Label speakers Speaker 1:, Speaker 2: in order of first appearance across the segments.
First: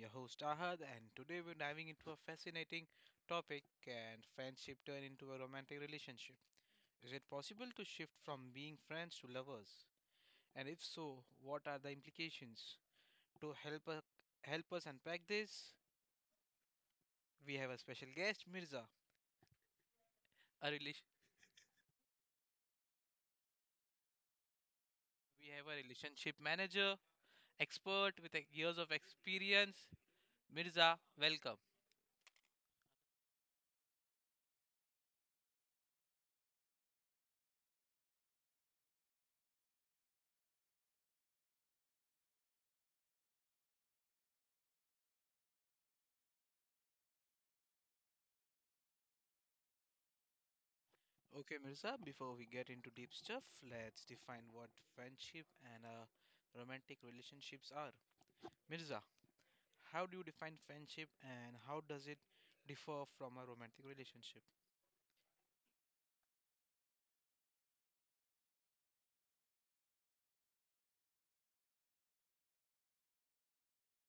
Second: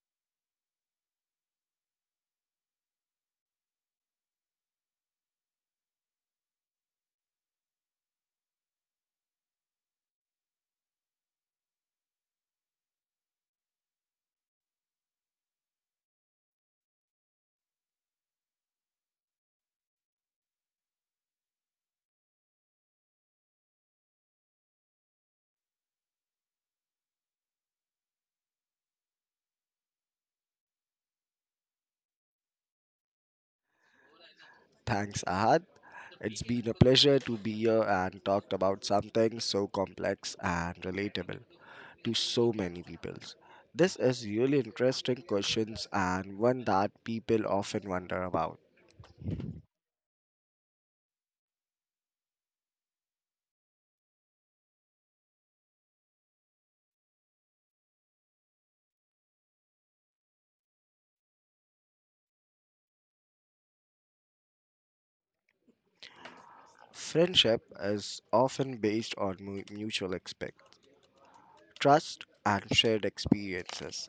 Speaker 1: your host Ahad, and today we're diving into a fascinating topic. Can friendship turn into a romantic relationship? Is it possible to shift from being friends to lovers? And if so, what are the implications? To help us, help us unpack this, we have a special guest, Mirza. A relation, we have a relationship manager, expert with years of experience. Mirza, welcome.
Speaker 2: Thanks, Ahad. It's been a pleasure to be here and talked about something so complex and relatable to so many people. This is really interesting questions and one that people often wonder about.
Speaker 1: Okay, Mirza, before we get into deep stuff, let's define what friendship and romantic relationships are. Mirza, how do you define friendship, and how does it differ from a romantic relationship?
Speaker 2: Friendship is often based on mutual respect, trust, and shared experiences.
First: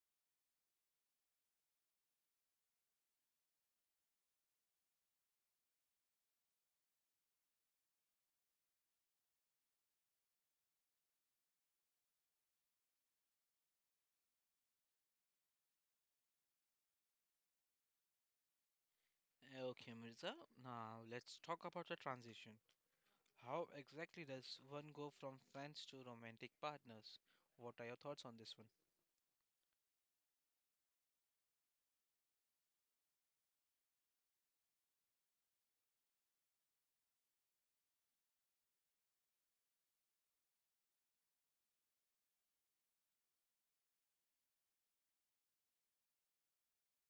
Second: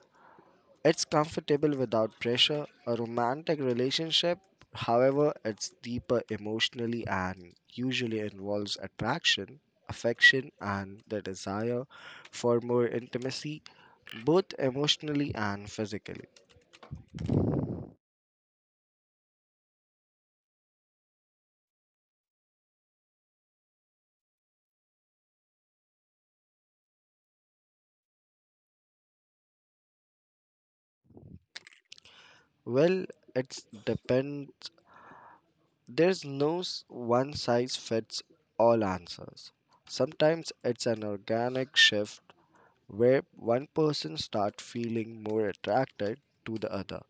Speaker 2: It's comfortable without pressure. A romantic relationship, however, it's deeper emotionally and usually involves attraction, affection, and the desire for more intimacy, both emotionally and physically.
Speaker 1: Okay, Mirza, now let's talk about the transition. How exactly does one go from friends to romantic partners? What are your thoughts on this one?
Speaker 2: Well, it's depends. There's no one size fits all answers. Sometimes it's an organic shift where one person starts feeling more attracted to the other.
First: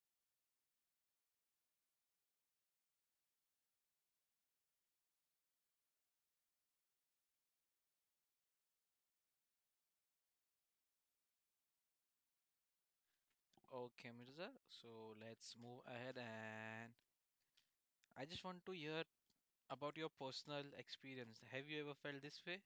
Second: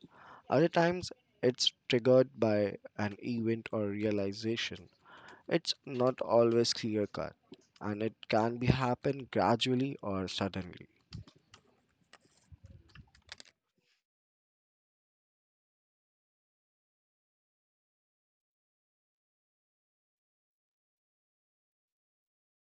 Speaker 2: Other times, it's triggered by an event or realization. It's not always clear cut, and it can be happen gradually or suddenly.
Speaker 1: Okay, Mirza, so let's move ahead, and I just want to hear about your personal experience. Have you ever felt this way?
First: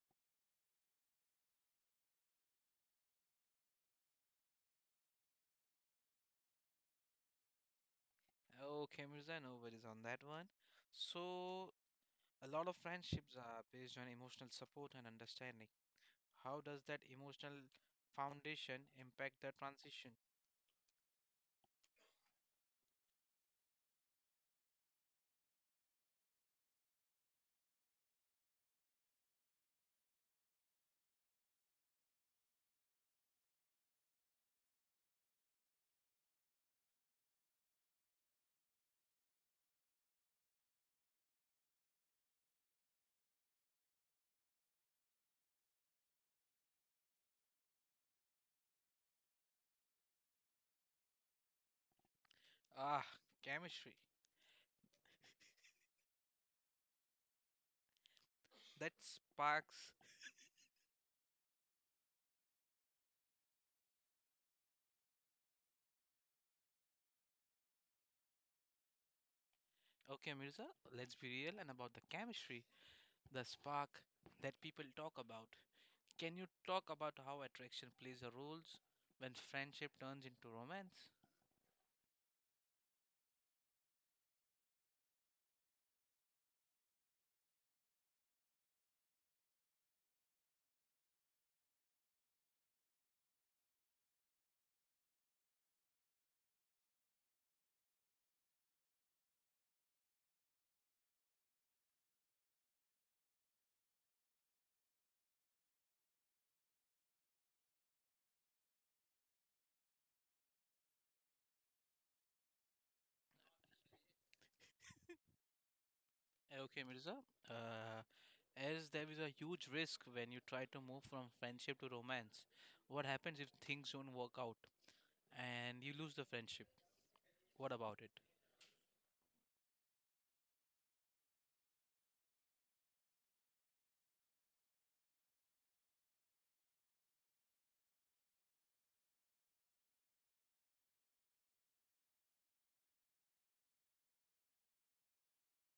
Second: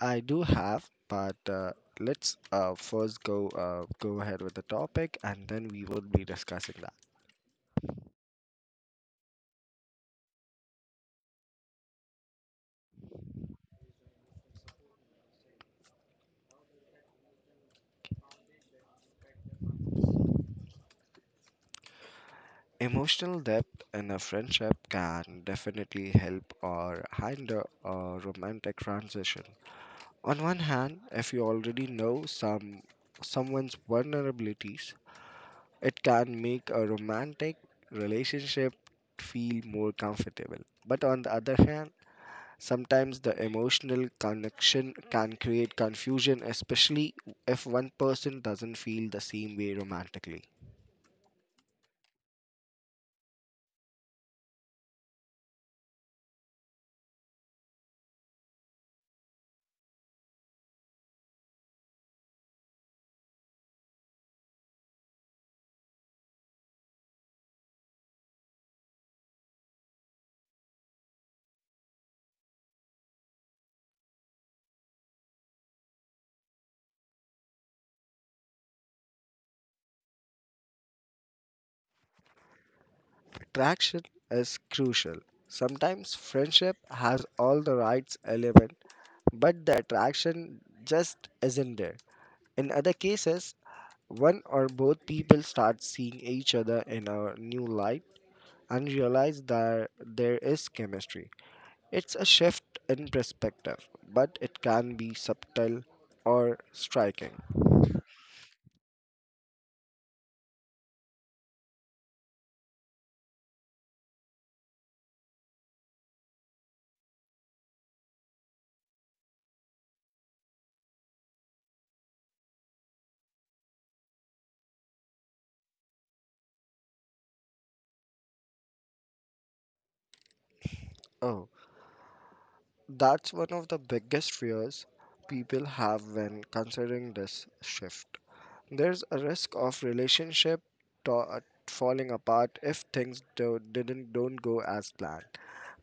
Speaker 2: I do have, but let's first go ahead with the topic, and then we would be discussing that.
Speaker 1: Okay, Mirza, no worries on that one. So, a lot of friendships are based on emotional support and understanding. How does that emotional foundation impact the transition?
Speaker 2: Emotional depth in a friendship can definitely help or hinder a romantic transition. On one hand, if you already know someone's vulnerabilities, it can make a romantic relationship feel more comfortable. But on the other hand, sometimes the emotional connection can create confusion, especially if one person doesn't feel the same way romantically.
Speaker 1: Ah, chemistry. That sparks. Okay, Mirza, let's be real and about the chemistry, the spark that people talk about. Can you talk about how attraction plays a role when friendship turns into romance?
Speaker 2: Attraction is crucial. Sometimes friendship has all the rights element, but the attraction just isn't there. In other cases, one or both people start seeing each other in a new light and realize that there is chemistry. It's a shift in perspective, but it can be subtle or striking.
Speaker 1: Okay, Mirza. Uh, as there is a huge risk when you try to move from friendship to romance, what happens if things don't work out and you lose the friendship? What about it?
Speaker 2: Oh, that's one of the biggest fears people have when considering this shift. There's a risk of relationship to- falling apart if things do- didn't don't go as planned.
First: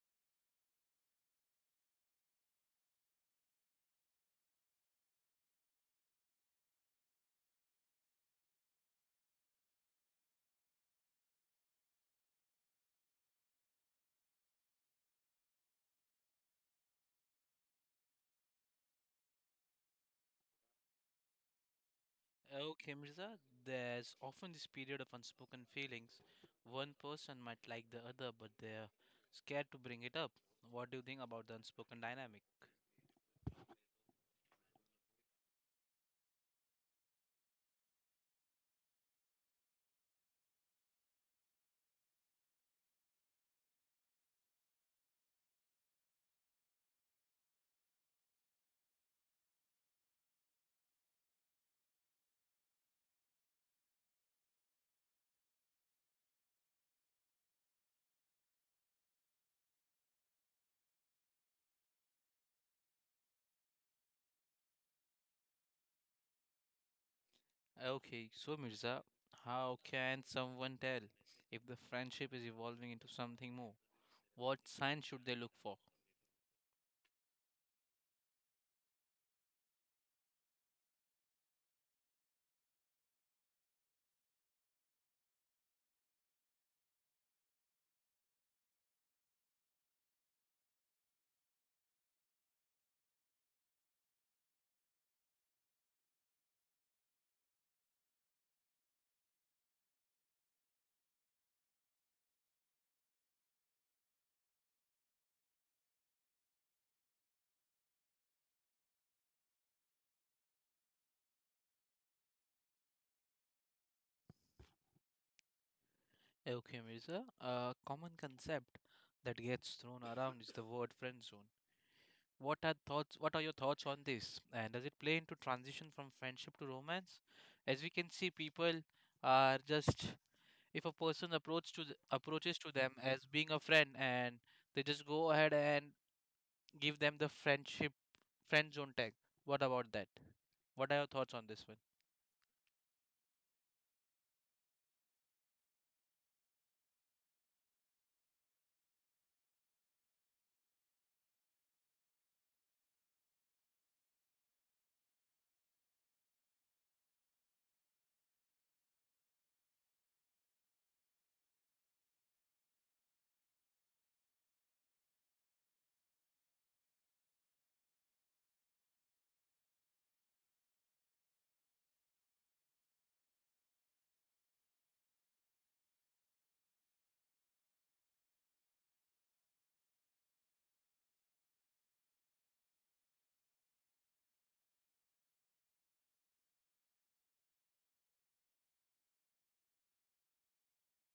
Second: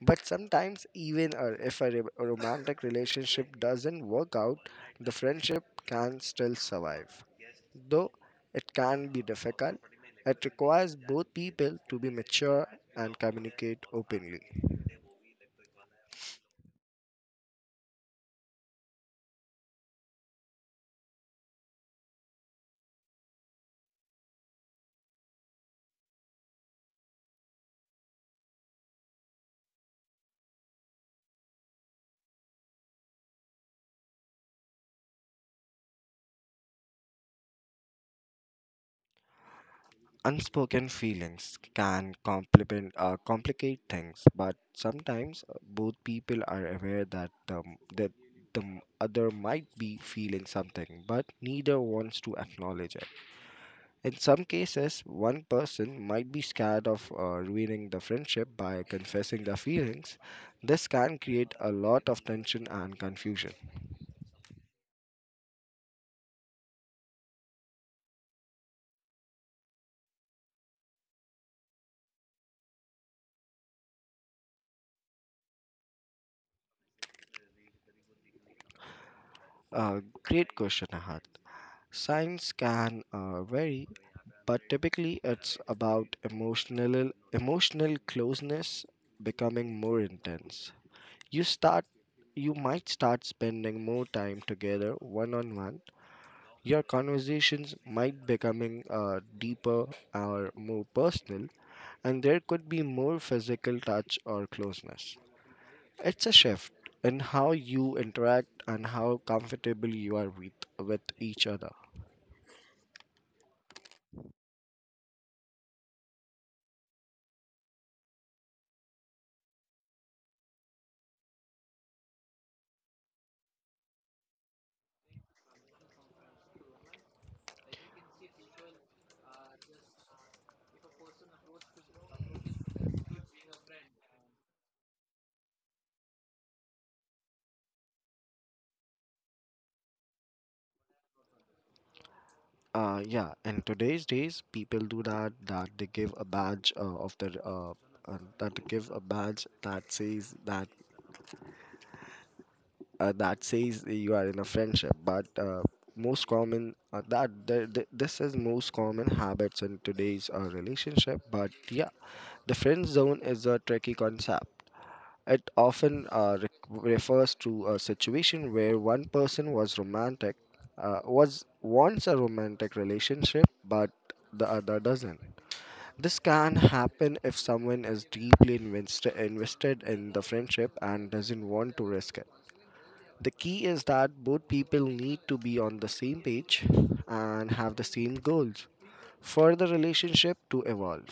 Speaker 2: But sometimes, even if a romantic relationship doesn't work out, the friendship can still survive. Though it can be difficult, it requires both people to be mature and communicate openly.
Speaker 1: Okay, Mirza, there's often this period of unspoken feelings. One person might like the other, but they're scared to bring it up. What do you think about the unspoken dynamic?
Speaker 2: Unspoken feelings can complicate things, but sometimes both people are aware that the other might be feeling something, but neither wants to acknowledge it. In some cases, one person might be scared of ruining the friendship by confessing their feelings. This can create a lot of tension and confusion.
Speaker 1: Okay, so Mirza, how can someone tell if the friendship is evolving into something more? What signs should they look for?
Speaker 2: Great question, Ahad. Science can vary, but typically it's about emotional closeness becoming more intense. You start, you might start spending more time together one on one. Your conversations might becoming deeper or more personal, and there could be more physical touch or closeness. It's a shift in how you interact and how comfortable you are with each other.
Speaker 1: Okay, Mirza. A common concept that gets thrown around is the word friend zone. What are thoughts? What are your thoughts on this? And does it play into transition from friendship to romance? As we can see, people are just, if a person approaches to them as being a friend, and they just go ahead and give them the friend zone tag. What about that? What are your thoughts on this one?
Speaker 2: Yeah, in today's days, people do that, that they give a badge of the that they give a badge that says that that says you are in a friendship. But most common this is most common habits in today's relationship. But yeah, the friend zone is a tricky concept. It often refers to a situation where one person was romantic, was wants a romantic relationship, but the other doesn't. This can happen if someone is deeply invested in the friendship and doesn't want to risk it. The key is that both people need to be on the same page and have the same goals for the relationship to evolve.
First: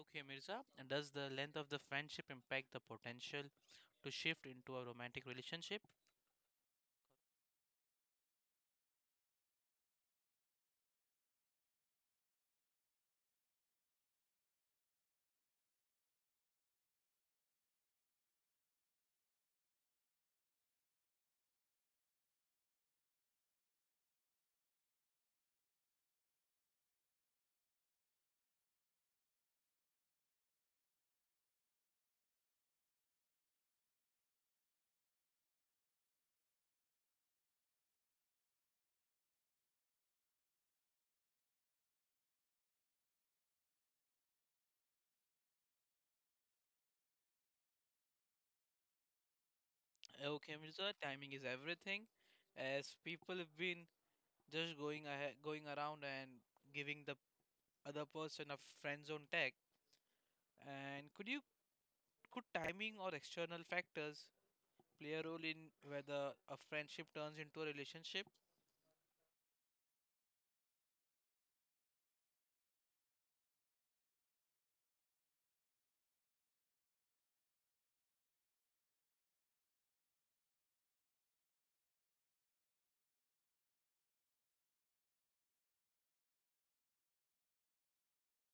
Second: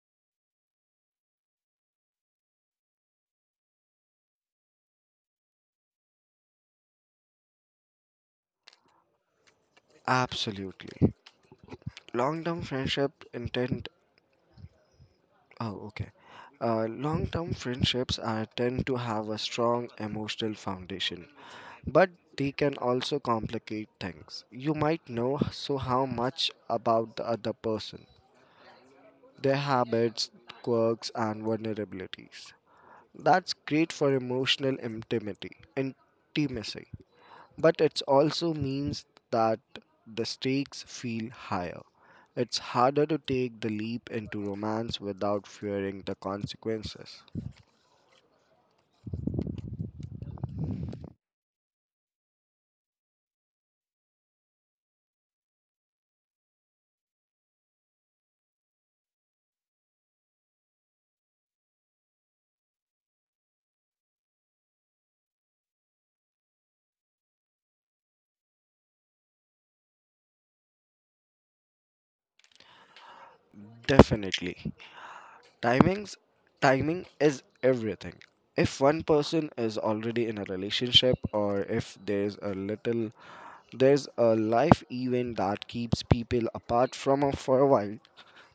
Speaker 1: Okay, Mirza, and does the length of the friendship impact the potential to shift into a romantic relationship?
Speaker 2: Absolutely. Long term friendship intent. Oh, okay. Long term friendships are, tend to have a strong emotional foundation, but they can also complicate things. You might know so how much about the other person, their habits, quirks, and vulnerabilities. That's great for emotional intimacy, but it also means that the stakes feel higher. It's harder to take the leap into romance without fearing the consequences.
Speaker 1: Okay, Mirza, timing is everything. As people have been just going ahead, going around and giving the other person a friend zone tag. And could timing or external factors play a role in whether a friendship turns into a relationship?
Speaker 2: Definitely. Timings, timing is everything. If one person is already in a relationship or if there's a life event that keeps people apart for a while,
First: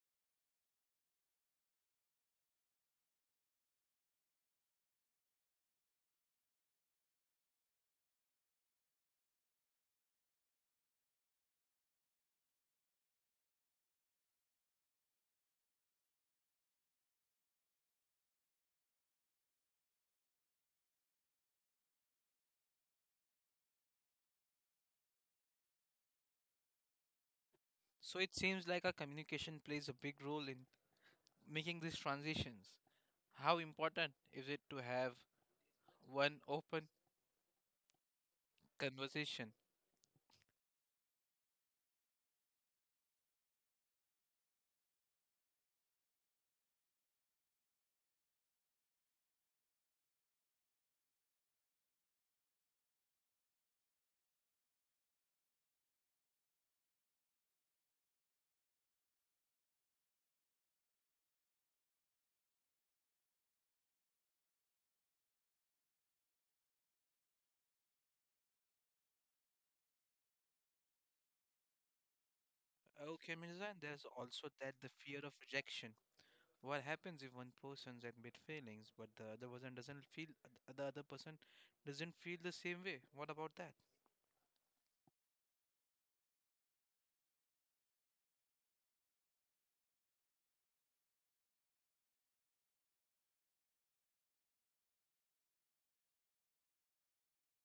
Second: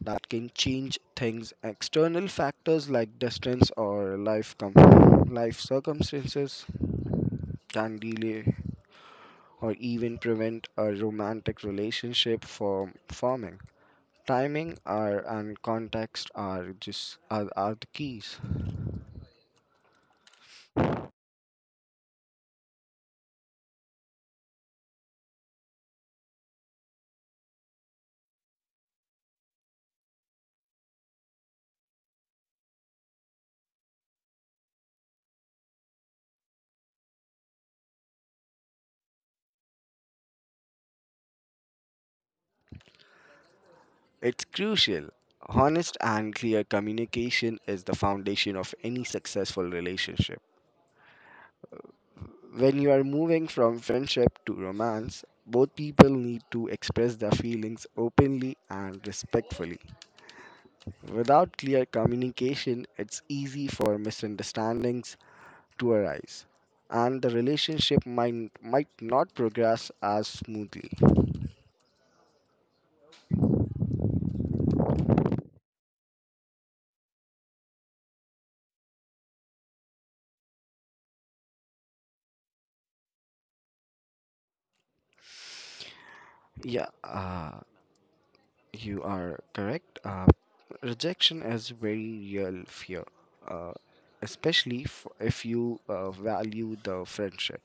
Speaker 2: that can change things. External factors like distance or life circumstances can delay or even prevent a romantic relationship from forming. Timing are and context are the keys.
Speaker 1: So it seems like our communication plays a big role in making these transitions. How important is it to have one open conversation.
Speaker 2: It's crucial. Honest and clear communication is the foundation of any successful relationship. When you are moving from friendship to romance, both people need to express their feelings openly and respectfully. Without clear communication, it's easy for misunderstandings to arise, and the relationship might not progress as smoothly.
Speaker 1: Okay, Mirzan, there's also that the fear of rejection. What happens if one person admit failings, but the other person doesn't feel the same way? What about that?
Speaker 2: Yeah, you are correct. Rejection is very real fear, uh, especially if you value the friendship.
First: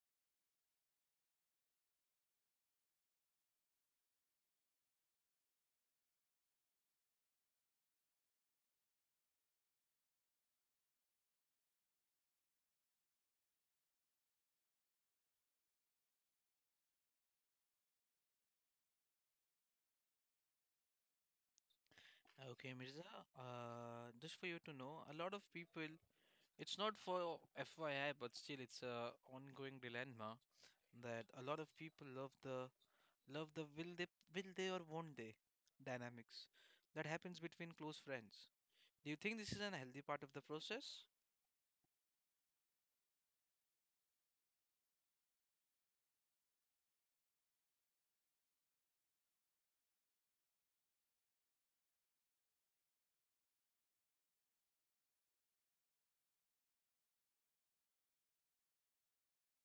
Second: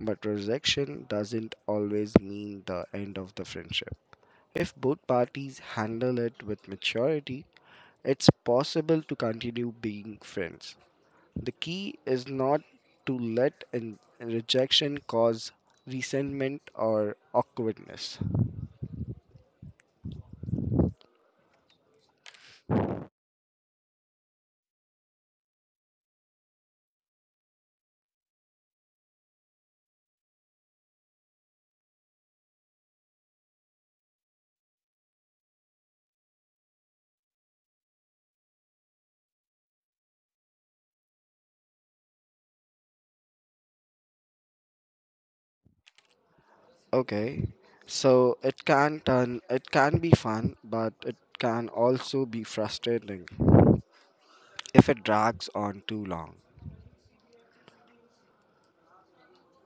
Speaker 2: But rejection doesn't always mean the end of the friendship. If both parties handle it with maturity, it's possible to continue being friends. The key is not to let an rejection cause resentment or awkwardness.
Speaker 1: Okay, Mirza, just for you to know, a lot of people, it's not for FYI, but still it's a ongoing dilemma that a lot of people love the will they or won't they dynamics that happens between close friends. Do you think this is an healthy part of the process?
Speaker 2: Okay, so it can be fun, but it can also be frustrating if it drags on too long.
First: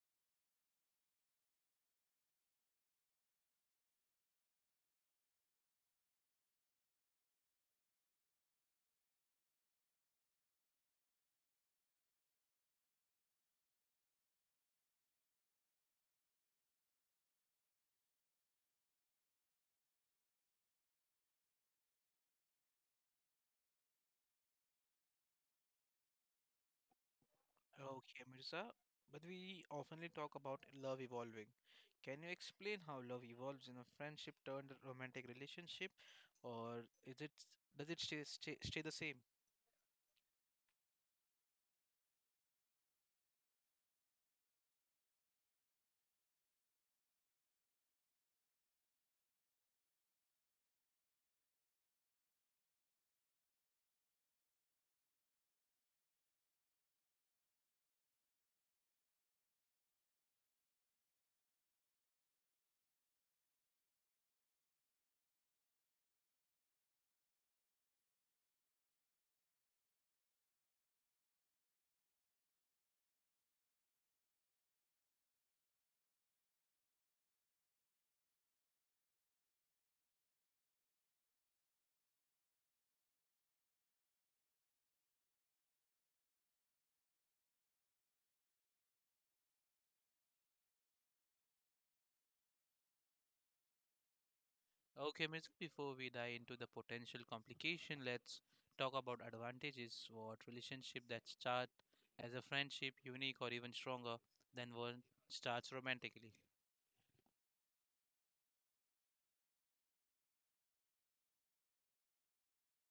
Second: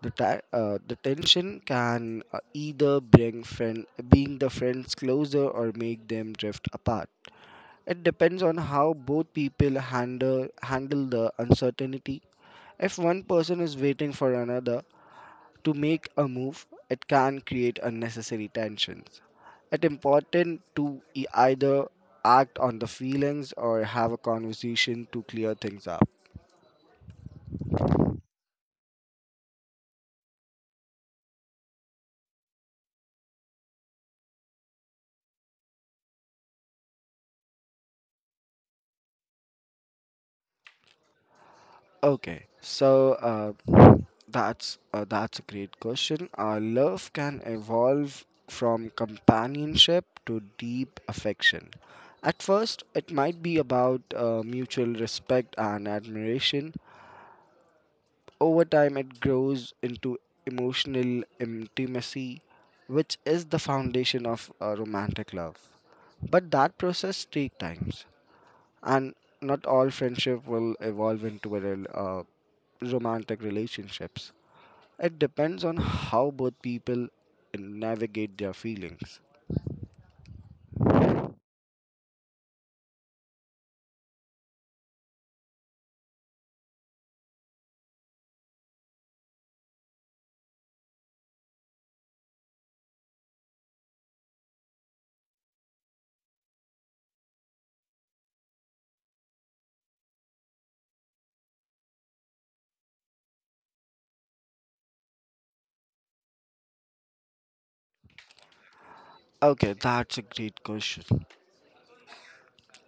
Speaker 2: The tension can either bring friends closer or make them drift apart. It depends on how both people handle the uncertainty. If one person is waiting for another to make a move, it can create unnecessary tensions. It's important to either act on the feelings or have a conversation to clear things up.
Speaker 1: Okay, Mirza, but we oftenly talk about love evolving. Can you explain how love evolves in a friendship turned romantic relationship, or is it does it stay the same?
Speaker 2: Okay, so uh, that's a great question. Love can evolve from companionship to deep affection. At first, it might be about mutual respect and admiration. Over time, it grows into emotional intimacy, which is the foundation of a romantic love. But that process takes time, and not all friendship will evolve into a romantic relationships. It depends on how both people navigate their feelings.
Speaker 1: Okay, Mirza, before we dive into the potential complication, let's talk about advantages. What relationship that start as a friendship, unique or even stronger than one starts romantically.
Speaker 2: Okay, that's a great question.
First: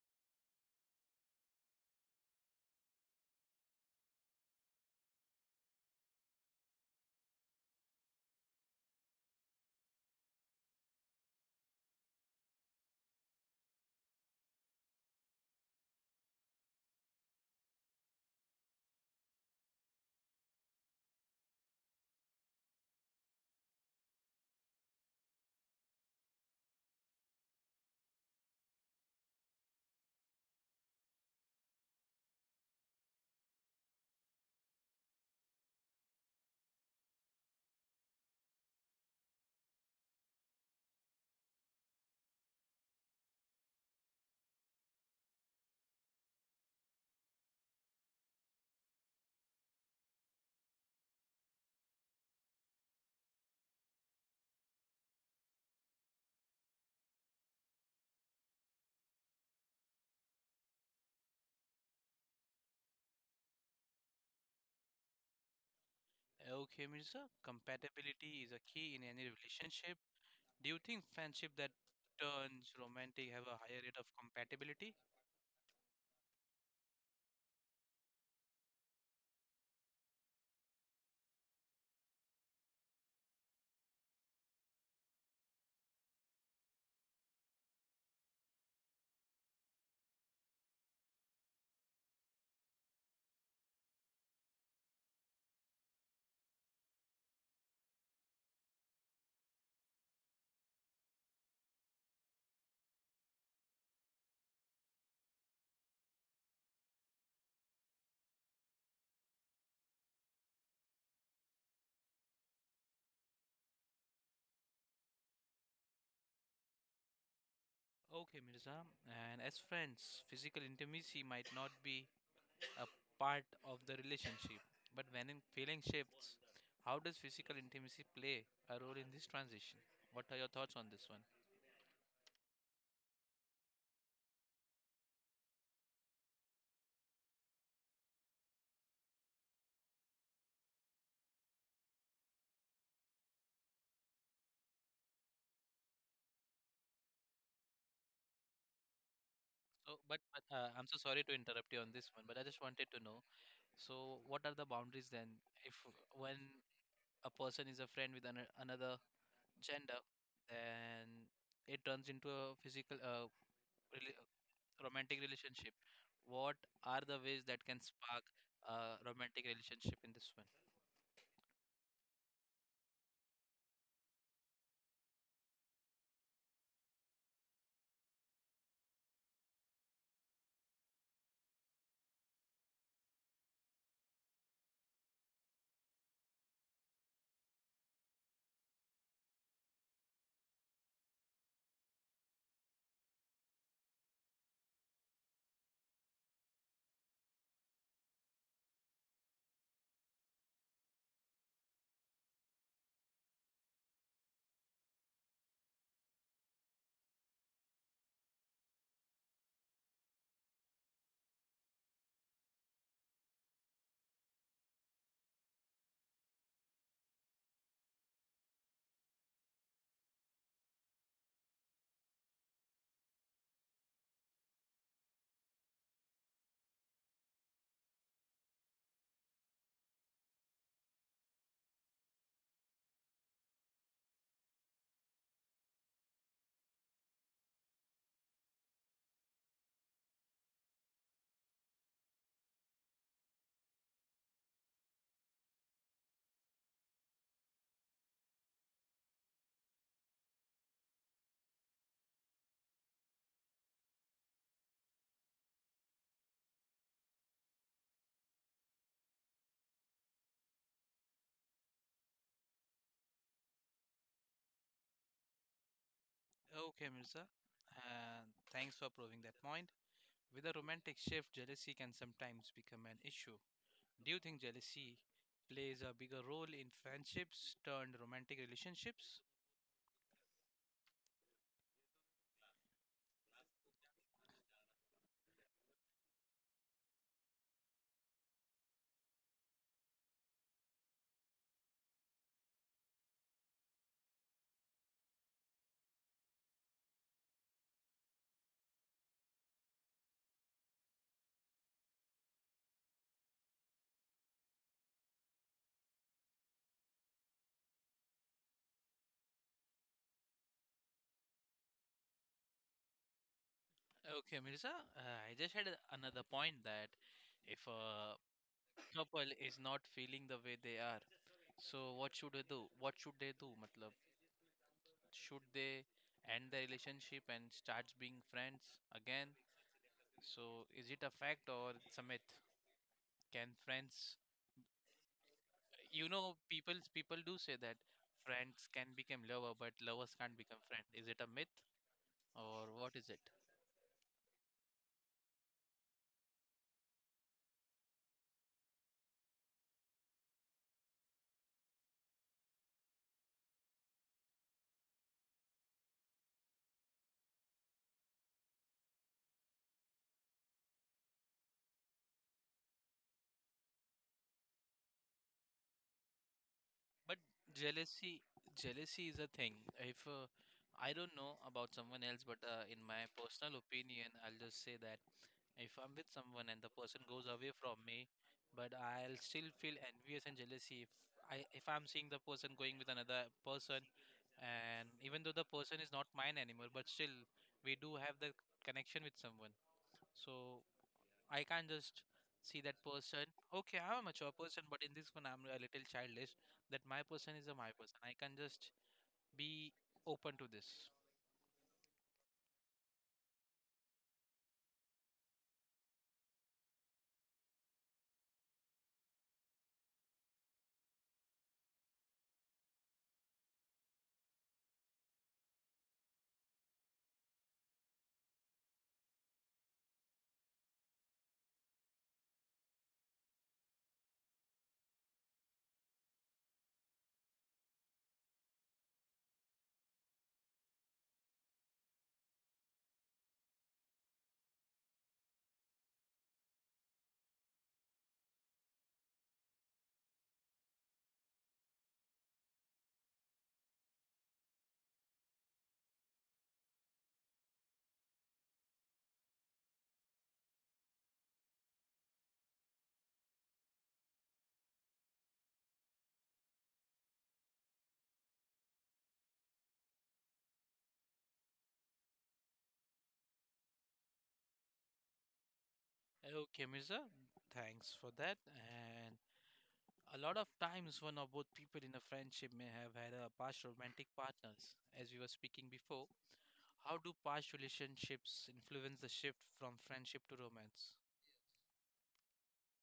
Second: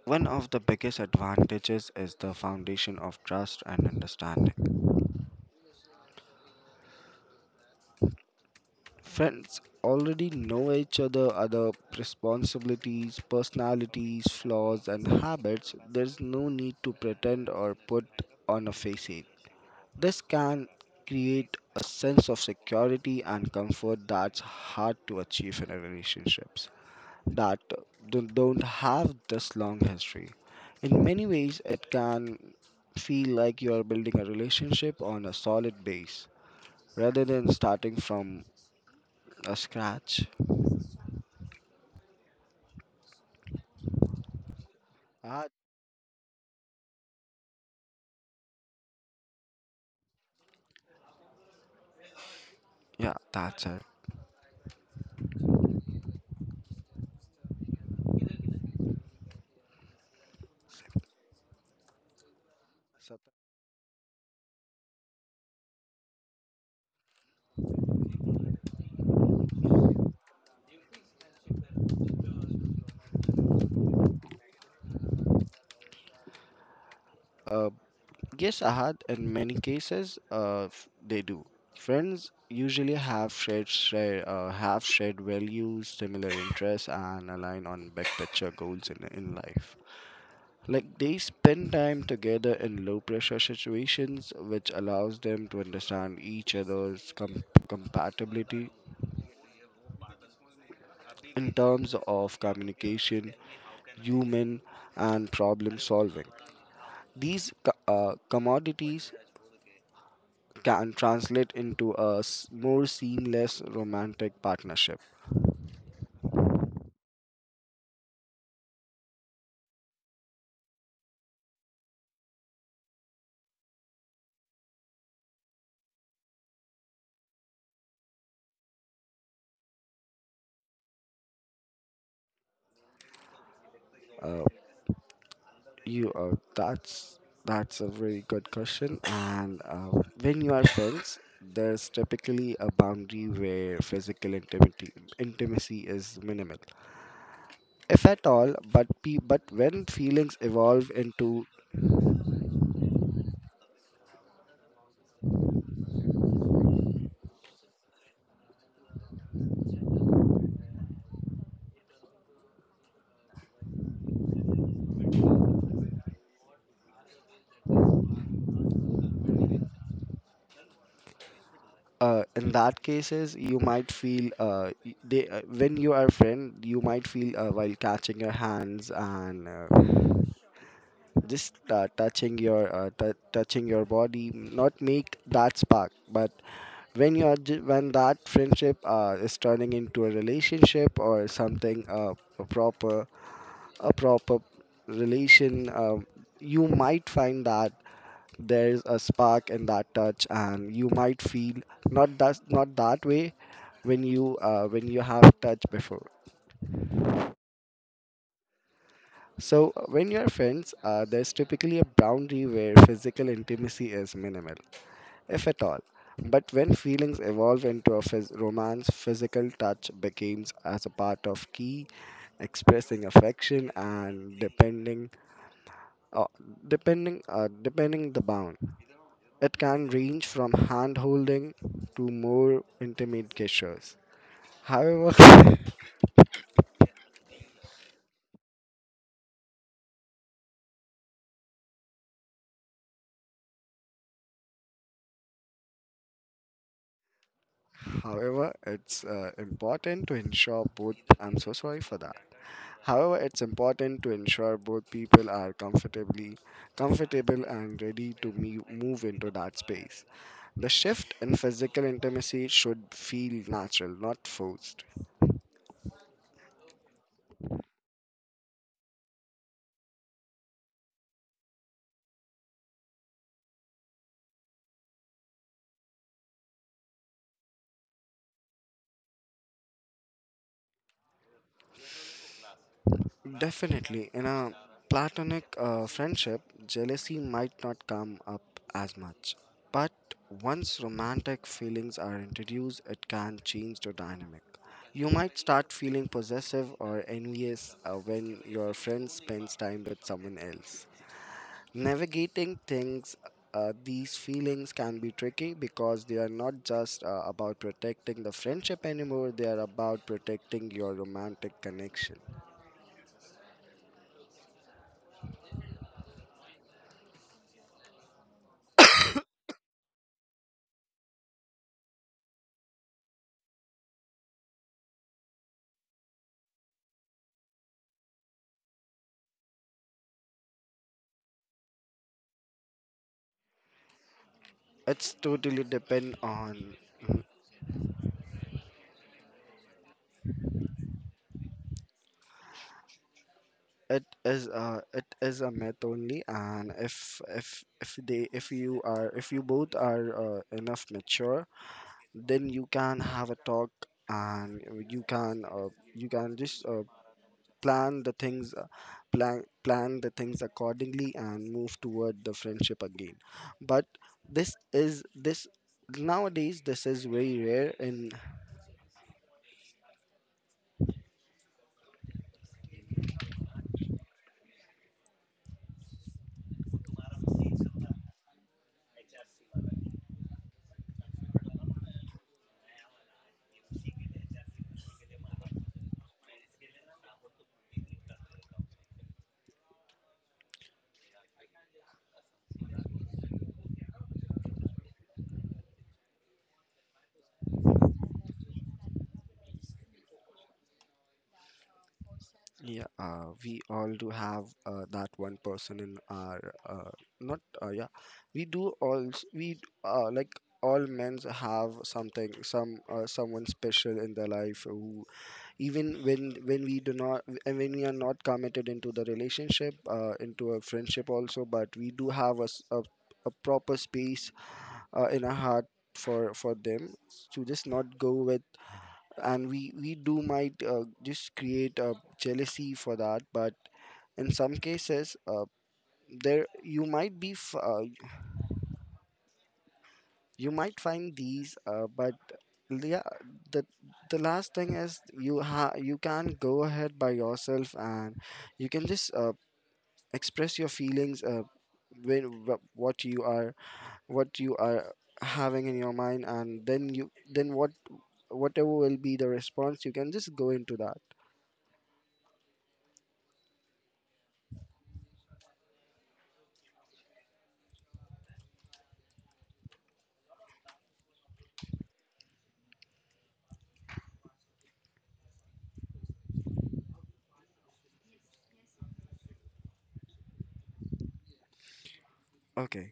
Speaker 2: One of the biggest advantages is the foundation of trust and understanding. Friends already know other responsibilities, personalities, flaws, and habits. There's no need to pretend or put on a facade. This can create a sense of security and comfort that's hard to achieve in a relationships that don't have this long history. In many ways, it can feel like you are building a relationship on a solid base rather than starting from a scratch. Uh, Yeah, that's it. Sat-
Speaker 1: Okay, Mirza, compatibility is a key in any relationship. Do you think friendship that turns romantic have a higher rate of compatibility?
Speaker 2: Uh, yes, ahad. In many cases, they do. Friends usually have shared values, similar interests, and align on big picture goals in life. Like they spend time together in low pressure situations, which allows them to understand each other's compatibility in terms of communication, human, and problem solving. These commodities can translate into a more seamless romantic partnership.
Speaker 1: Okay, Mirza. And as friends, physical intimacy might not be a part of the relationship. But when in feeling shifts, how does physical intimacy play a role in this transition? What are your thoughts on this one?
Speaker 2: Uh, you that's a very good question. And when you are friends, there's typically a boundary where physical intimacy is minimal, if at all. But but when
Speaker 1: So, but,
Speaker 2: feelings
Speaker 1: but uh, I'm
Speaker 2: evolve
Speaker 1: so sorry to
Speaker 2: into
Speaker 1: interrupt you on this one, but I just wanted to know. So, what are the boundaries then? If When a person is a friend with another gender, then it turns into a physical, rela- romantic relationship. What are the ways that can spark a romantic relationship in this one?
Speaker 2: in that cases you might feel y- they when you are friend you might feel while catching your hands and just touching your touching your body not make that spark, but when you are when that friendship is turning into a relationship or something a proper relation you might find that there's a spark in that touch and you might feel not that way when you have touched before. So when you're friends, there's typically a boundary where physical intimacy is minimal, if at all. But when feelings evolve into a romance, physical touch becomes as a part of key expressing affection and uh, depending the bound. It can range from hand holding to more intimate gestures. However, however, it's important to ensure both. I'm so sorry for that. However, it's important to ensure both people are comfortably comfortable and ready to move into that space. The shift in physical intimacy should feel natural, not forced.
Speaker 1: Okay, Mirza. And thanks for proving that point. With a romantic shift, jealousy can sometimes become an issue. Do you think jealousy plays a bigger role in friendships turned romantic relationships?
Speaker 2: Definitely, in a platonic friendship, jealousy might not come up as much. But once romantic feelings are introduced, it can change the dynamic. You might start feeling possessive or envious when your friend spends time with someone else. Navigating things, these feelings can be tricky because they are not just about protecting the friendship anymore, they are about protecting your romantic connection.
Speaker 1: Okay, Mirza, I just had another point, that if a couple is not feeling the way they are, so what should they do? What should they do? Matlab, should they end the relationship and start being friends again? So is it a fact or it's a myth? Can friends,
Speaker 2: It's totally
Speaker 1: you
Speaker 2: depend
Speaker 1: know,
Speaker 2: on
Speaker 1: people do say that friends can become lover, but lovers can't become friend. Is it a myth? Or what is it?
Speaker 2: it is a myth only, and if you both are enough mature, then you can have a talk and you can uh, you can just plan the things, plan the things accordingly and move toward the friendship again. But this nowadays this is
Speaker 1: But
Speaker 2: very rare in.
Speaker 1: jealousy jealousy is a thing. If I don't know about someone else, but in my personal opinion I'll just say that if I'm with someone and the person goes away from me, but I'll still feel envious and jealousy if I if I'm seeing the person going with another person, and even though the person is not mine anymore, but still we do have the connection with someone, so I can't just see that person. Okay, I'm a mature person, but in this one, I'm a little childish. That my person is a my person. I can just be open to this.
Speaker 2: Yeah, we all do have that one person in our, uh, not yeah, we do all s- we d- like all men's have something someone special in their life who, even when we do not and when we are not committed into the relationship, into a friendship also, but we do have a proper space in our heart for them, to just not go with. And we do might just create a jealousy for that. But in some cases, there you might be f- you might find these. But yeah, the the last thing is you can go ahead by yourself and you can just express your feelings, what you are, what you are having in your mind, and then you then what whatever will be the response, you can just go into that.
Speaker 1: Okay, Mirza, thanks for that. And a lot of times, one or both people in a friendship may have had a past romantic partners. As we were speaking before, how do past relationships influence the shift from friendship to romance?
Speaker 2: Okay,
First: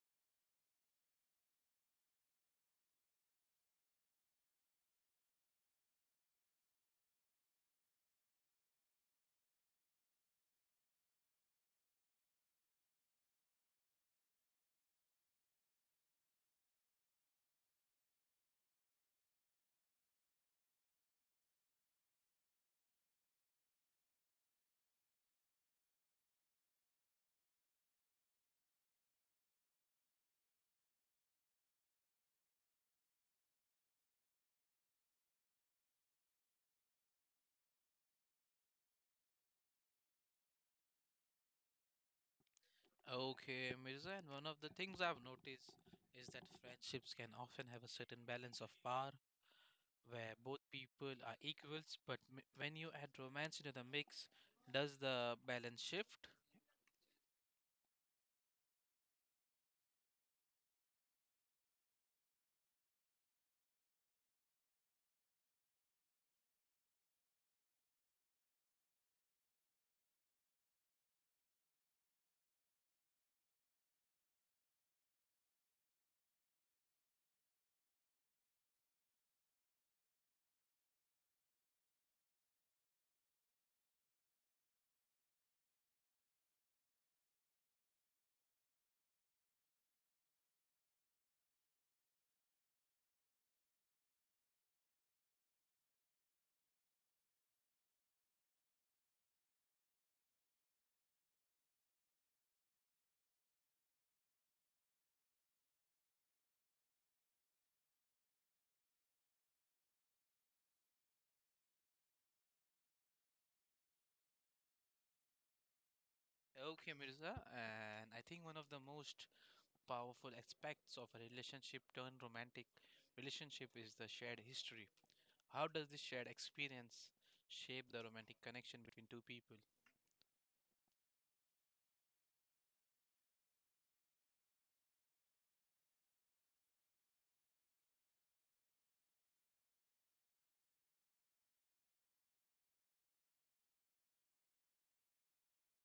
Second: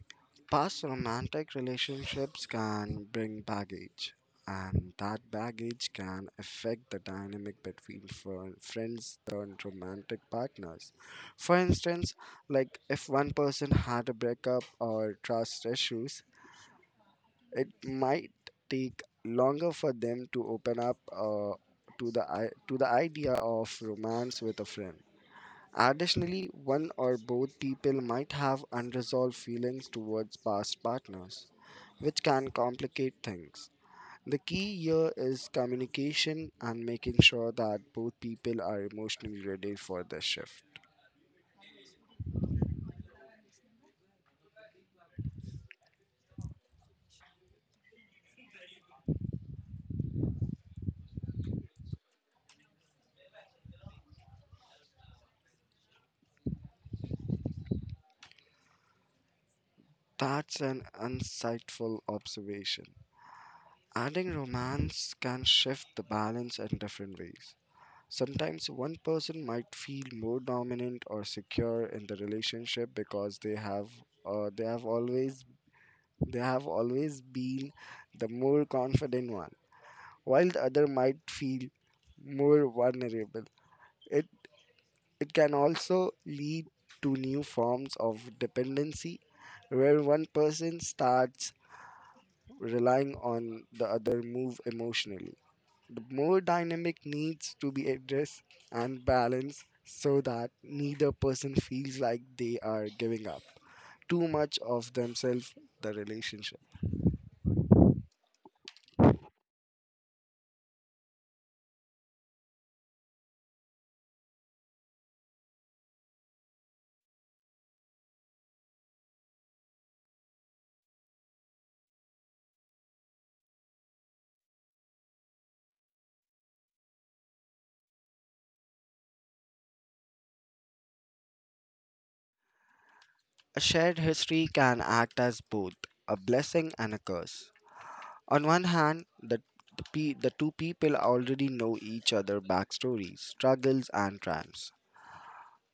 Speaker 2: past romantic relationships can bring baggage, and that baggage can affect the dynamic between friends turned romantic partners. For instance, like if one person had a breakup or trust issues, it might take longer for them to open up to the to the idea of romance with a friend. Additionally, one or both people might have unresolved feelings towards past partners, which can complicate things. The key here is communication and making sure that both people are emotionally ready for the shift.
Speaker 1: Okay, Mirza, and one of the things I've noticed is that friendships can often have a certain balance of power where both people are equals, but when you add romance into the mix, does the balance shift?
Speaker 2: That's an insightful observation. Adding romance can shift the balance in different ways. Sometimes one person might feel more dominant or secure in the relationship because uh, they have always they have always been the more confident one, while the other might feel more vulnerable. It, it can also lead to new forms of dependency where one person starts relying on the other move emotionally. The more dynamic needs to be addressed and balanced so that neither person feels like they are giving up too much of themselves the relationship.
Speaker 1: Okay, Mirza, and I think one of the most powerful aspects of a relationship turned romantic relationship is the shared history. How does this shared experience shape the romantic connection between two people?
Speaker 2: A shared history can act as both a blessing and a curse. On one hand, the two people already know each other backstories, struggles, and triumphs.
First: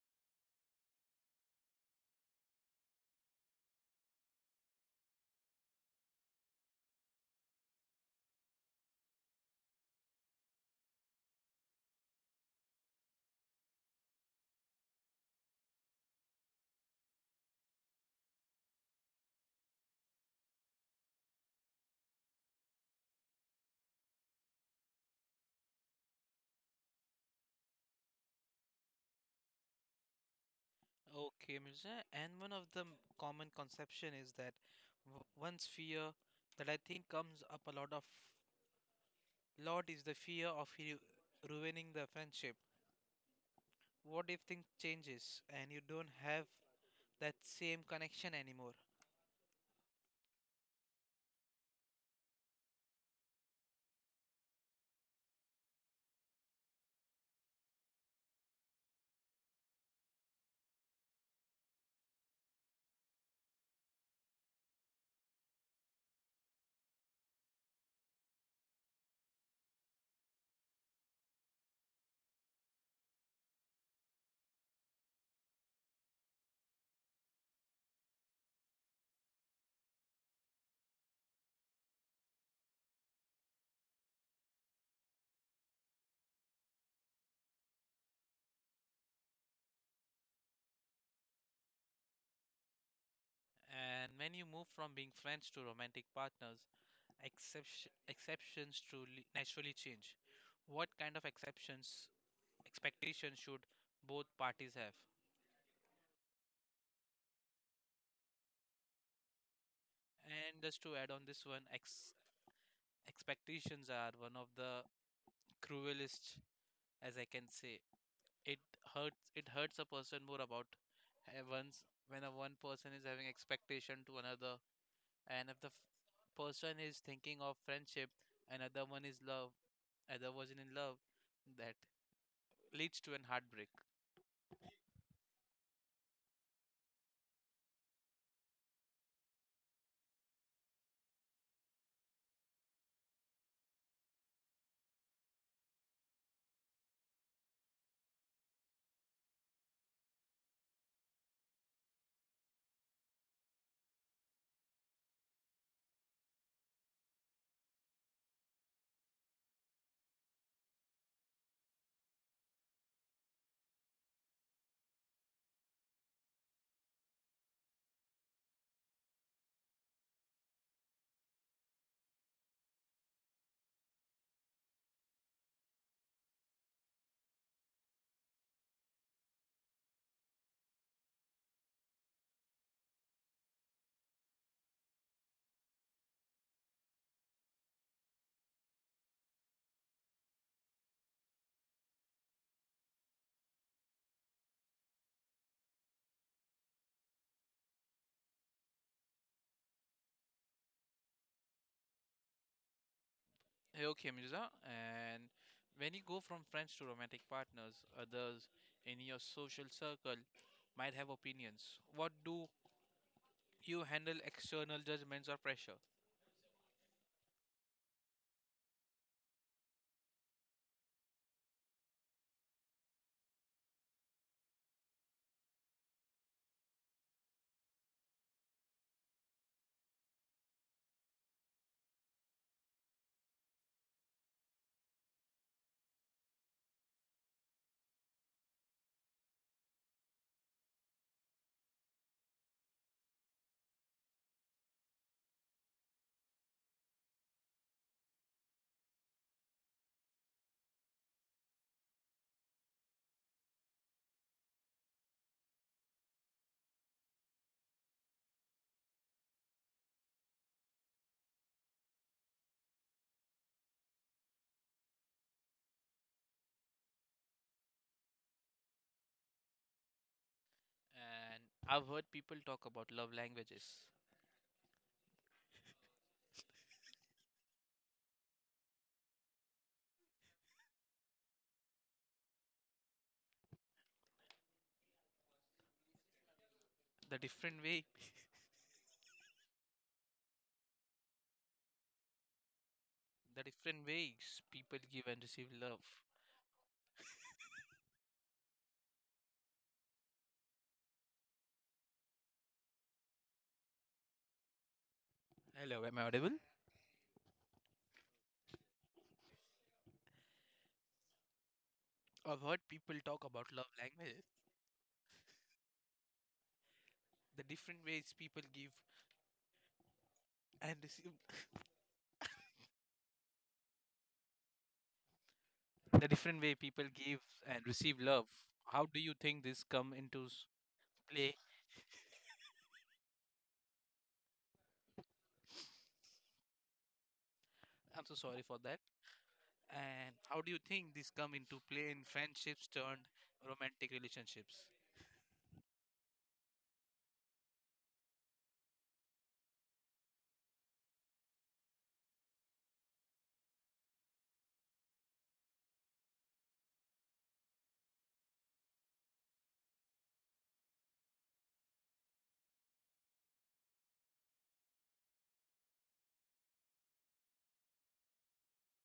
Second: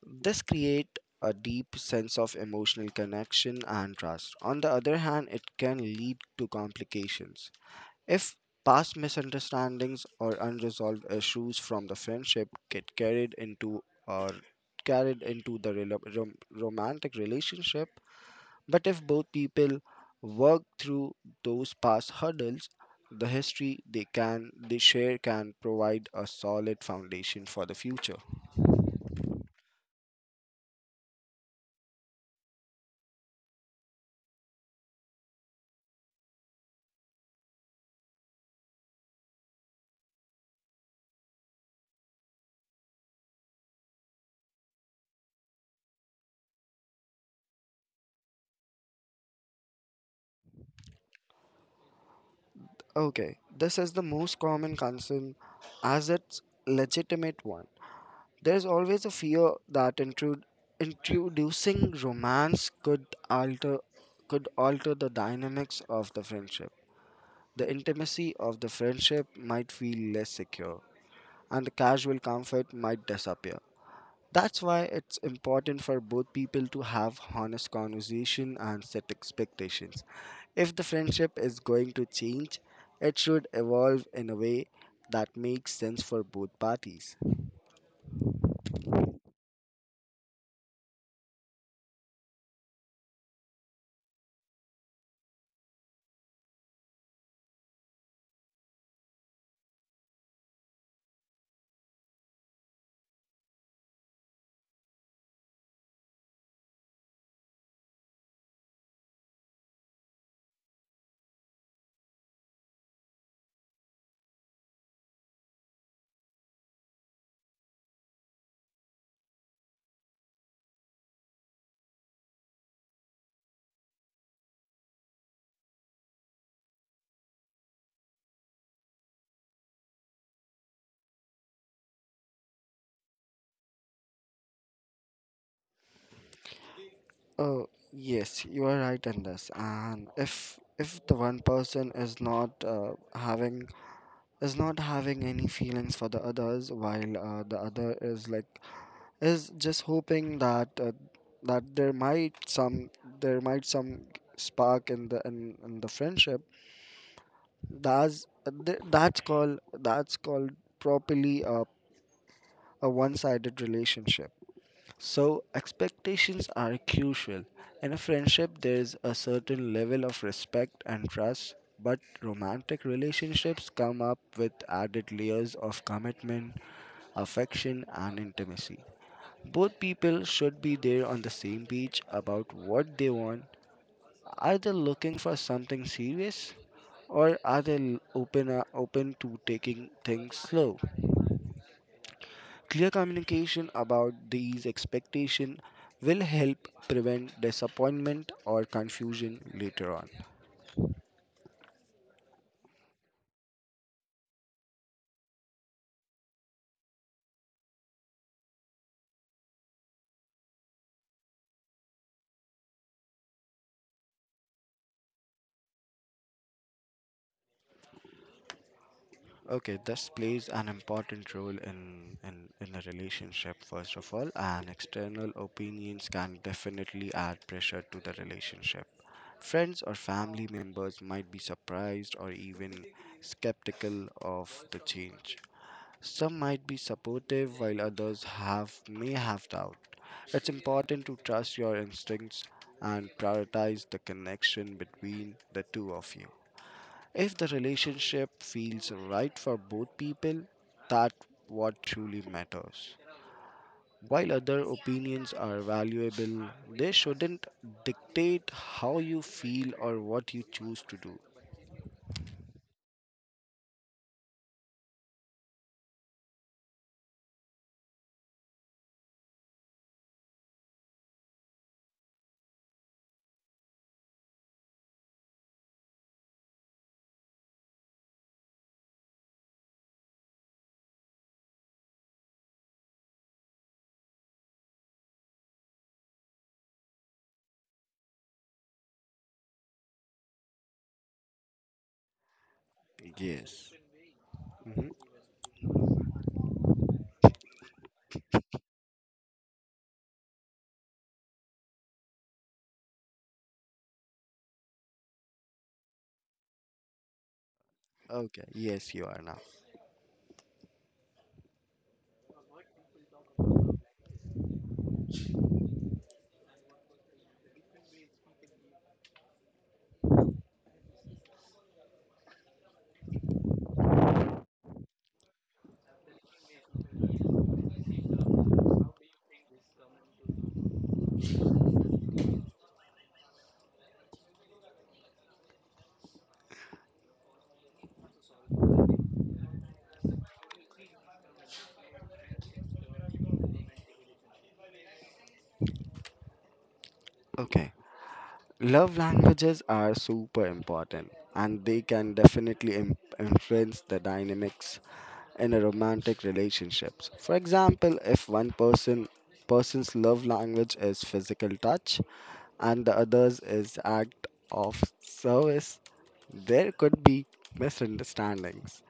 Speaker 2: This creates a deep sense of emotional connection and trust. On the other hand, it can lead to complications. If past misunderstandings or unresolved issues from the friendship get carried into or carried into the romantic relationship, but if both people work through those past hurdles, the history they share can provide a solid foundation for the future.
Speaker 1: Okay, Mirza, and one of the common conception is that one sphere that I think comes up a lot is the fear of you ruining the friendship. What if things changes and you don't have that same connection anymore?
Speaker 2: Okay, this is the most common concern, as it's legitimate one. There's always a fear that introducing romance could alter, could alter the dynamics of the friendship. The intimacy of the friendship might feel less secure and the casual comfort might disappear. That's why it's important for both people to have honest conversation and set expectations. If the friendship is going to change, it should evolve in a way that makes sense for both parties.
Speaker 1: And when you move from being friends to romantic partners, exceptions truly naturally change. What kind of exceptions expectations should both parties have? And just to add on this one, expectations are one of the cruelest, as I can say. it it hurts a person more about once when a one person is having expectation to another, and if the person is thinking of friendship, another one is love, other wasn't in love, that leads to an heartbreak.
Speaker 2: Oh, yes, you are right in this. And if the one person is not having, is not having any feelings for the others, while the other is like is just hoping that there might some, there might some spark in the friendship. that's that's called, that's called properly a one-sided relationship. So expectations are crucial. In a friendship there is a certain level of respect and trust, but romantic relationships come up with added layers of commitment, affection and intimacy. Both people should be there on the same page about what they want. Are they looking for something serious, or are they open to taking things slow? Clear communication about these expectations will help prevent disappointment or confusion later on.
Speaker 1: Hey, okay, Mirza, and when you go from friends to romantic partners, others in your social circle might have opinions. What do you handle external judgments or pressure?
Speaker 2: Okay, this plays an important role in a relationship, first of all, and external opinions can definitely add pressure to the relationship. Friends or family members might be surprised or even skeptical of the change. Some might be supportive while others have may have doubt. It's important to trust your instincts and prioritize the connection between the two of you. If the relationship feels right for both people, that's what truly matters. While other opinions are valuable, they shouldn't dictate how you feel or what you choose to do.
Speaker 1: And I've heard people talk about love languages, the different way the
Speaker 2: Yes.
Speaker 1: different ways people
Speaker 2: Hmm.
Speaker 1: give and receive love. Hello, am I audible?
Speaker 2: Okay, yes, you are now.
Speaker 1: I've heard people talk about love language. The different ways people give and receive the different way people give and receive love. How do you think this come play? I'm so sorry for that. And how do you think this come into play in friendships turned romantic relationships?
Speaker 2: Okay, love languages are super important and they can definitely influence the dynamics in a romantic relationships. For example, if one person person's love language is physical touch and the other's is act of service, there could be misunderstandings.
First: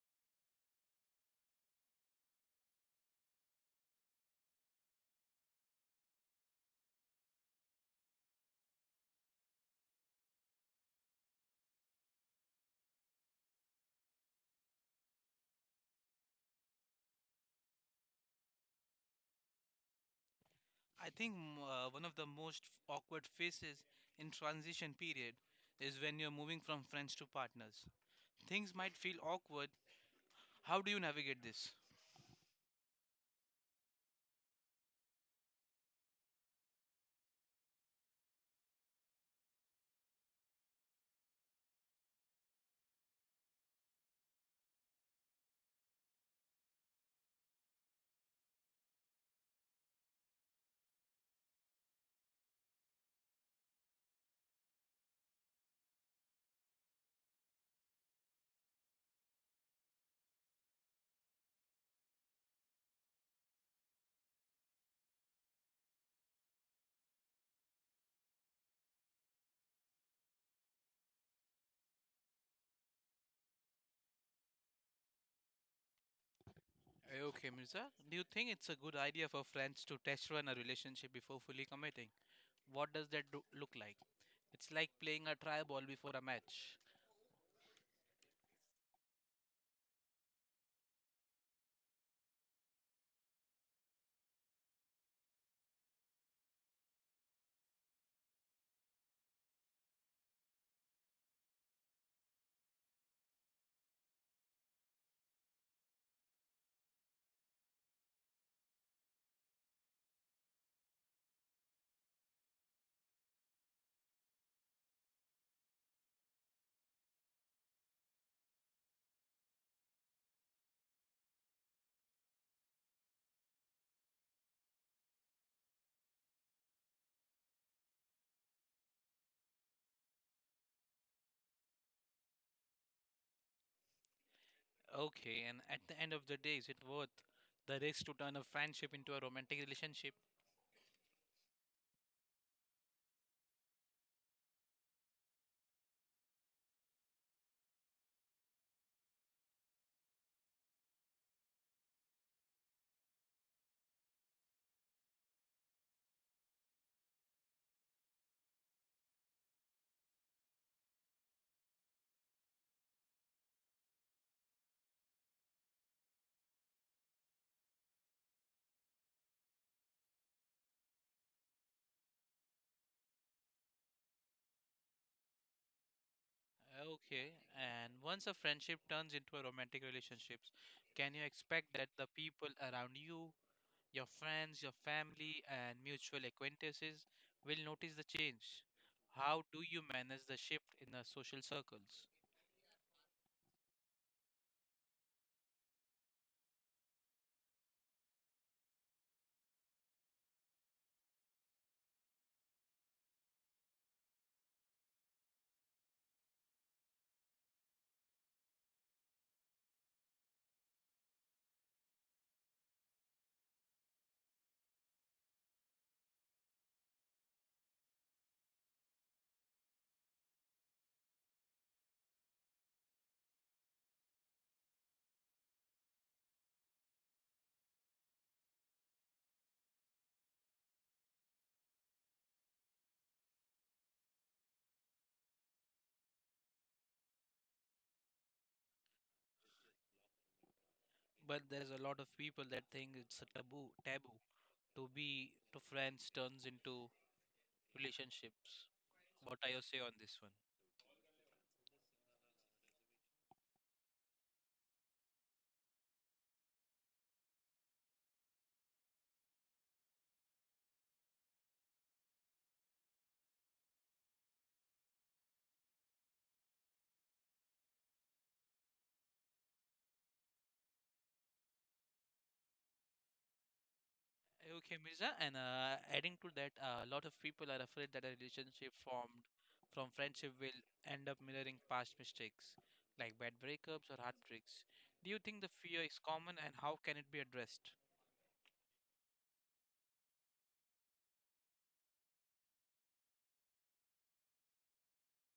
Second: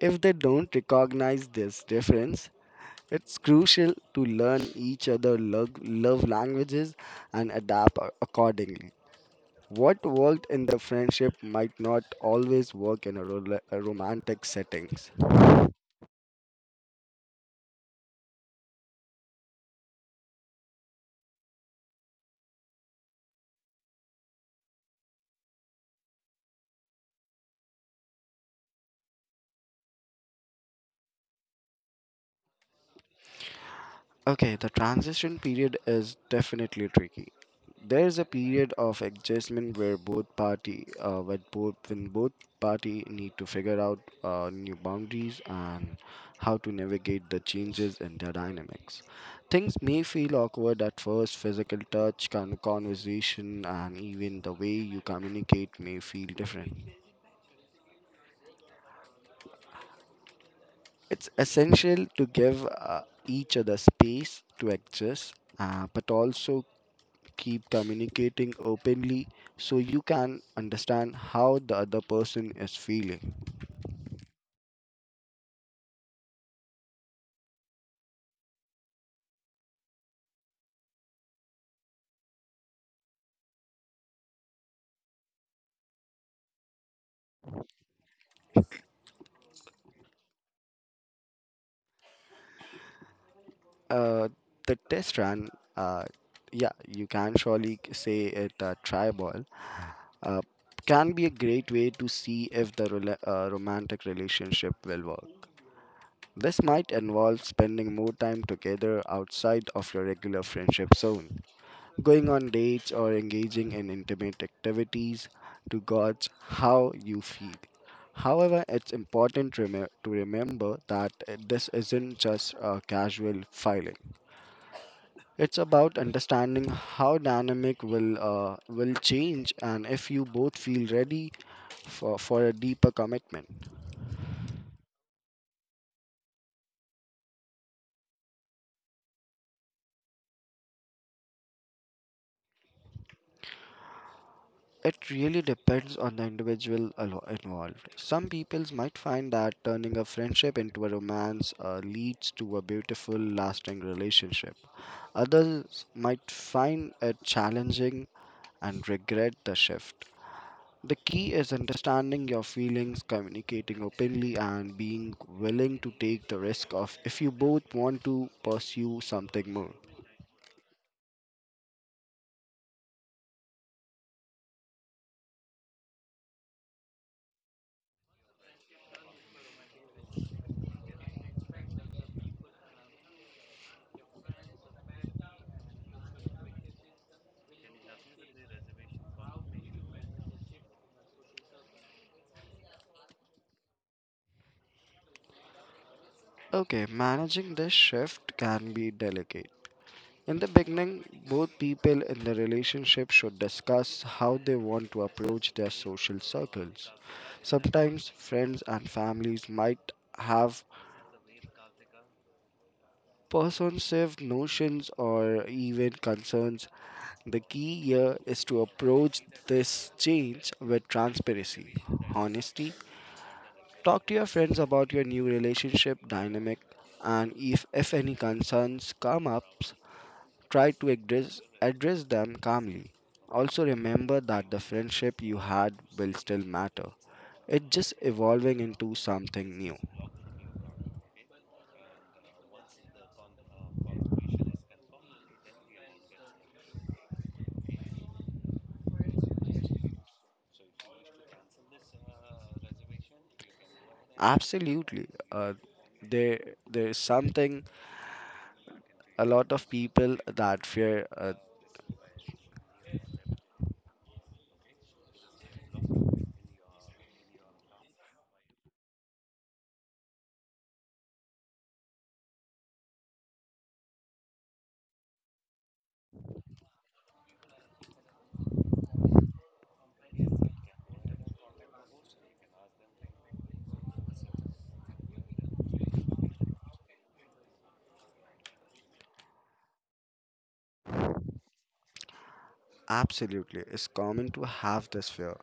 Speaker 2: If they don't recognize this difference, it's crucial to learn each other love languages and adapt accordingly. What worked in the friendship might not always work in a romantic settings.
Speaker 1: I think one of the most awkward phases in transition period is when you're moving from friends to partners. Things might feel awkward. How do you navigate this?
Speaker 2: Okay, the transition period is definitely tricky. There is a period of adjustment where both party, when both party need to figure out new boundaries and how to navigate the changes in their dynamics. Things may feel awkward at first. Physical touch, conversation, and even the way you communicate may feel different. It's essential to give each other space to adjust, but also keep communicating openly so you can understand how the other person is feeling.
Speaker 1: Okay, Mirza, do you think it's a good idea for friends to test run a relationship before fully committing? What does look like? It's like playing a try ball before a match.
Speaker 2: Uh, the test run, uh, yeah, you can surely say it a try ball, uh, can be a great way to see if the romantic relationship will work. This might involve spending more time together outside of your regular friendship zone, going on dates or engaging in intimate activities to gauge how you feel. However, it's important to, to remember that this isn't just a casual filing. It's about understanding how dynamic will change and if you both feel ready for a deeper commitment.
Speaker 1: Okay, and at the end of the day, is it worth the risk to turn a friendship into a romantic relationship?
Speaker 2: It really depends on the individual involved. Some peoples might find that turning a friendship into a romance leads to a beautiful, lasting relationship. Others might find it challenging and regret the shift. The key is understanding your feelings, communicating openly, and being willing to take the risk of if you both want to pursue something more.
Speaker 1: Okay, and once a friendship turns into a romantic relationship, can you expect that the people around you, your friends, your family, and mutual acquaintances, will notice the change. How do you manage the shift in the social circles?
Speaker 2: Okay, managing this shift can be delicate. In the beginning, both people in the relationship should discuss how they want to approach their social circles. Sometimes friends and families might have persuasive notions or even concerns. The key here is to approach this change with transparency, honesty. Talk to your friends about your new relationship dynamic, and if any concerns come up, try to address them calmly. Also, remember that the friendship you had will still matter. It's just evolving into something new.
Speaker 1: But there's a lot of people that think it's a taboo. Taboo to be to friends turns into relationships. What are your say on this one?
Speaker 2: Absolutely. There, there's something a lot of people that fear.
Speaker 1: Okay, Mirza, and adding to that, a lot of people are afraid that a relationship formed from friendship will end up mirroring past mistakes, like bad breakups or heartbreaks. Do you think the fear is common and how can it be addressed?
Speaker 2: Absolutely. It's common to have this fear.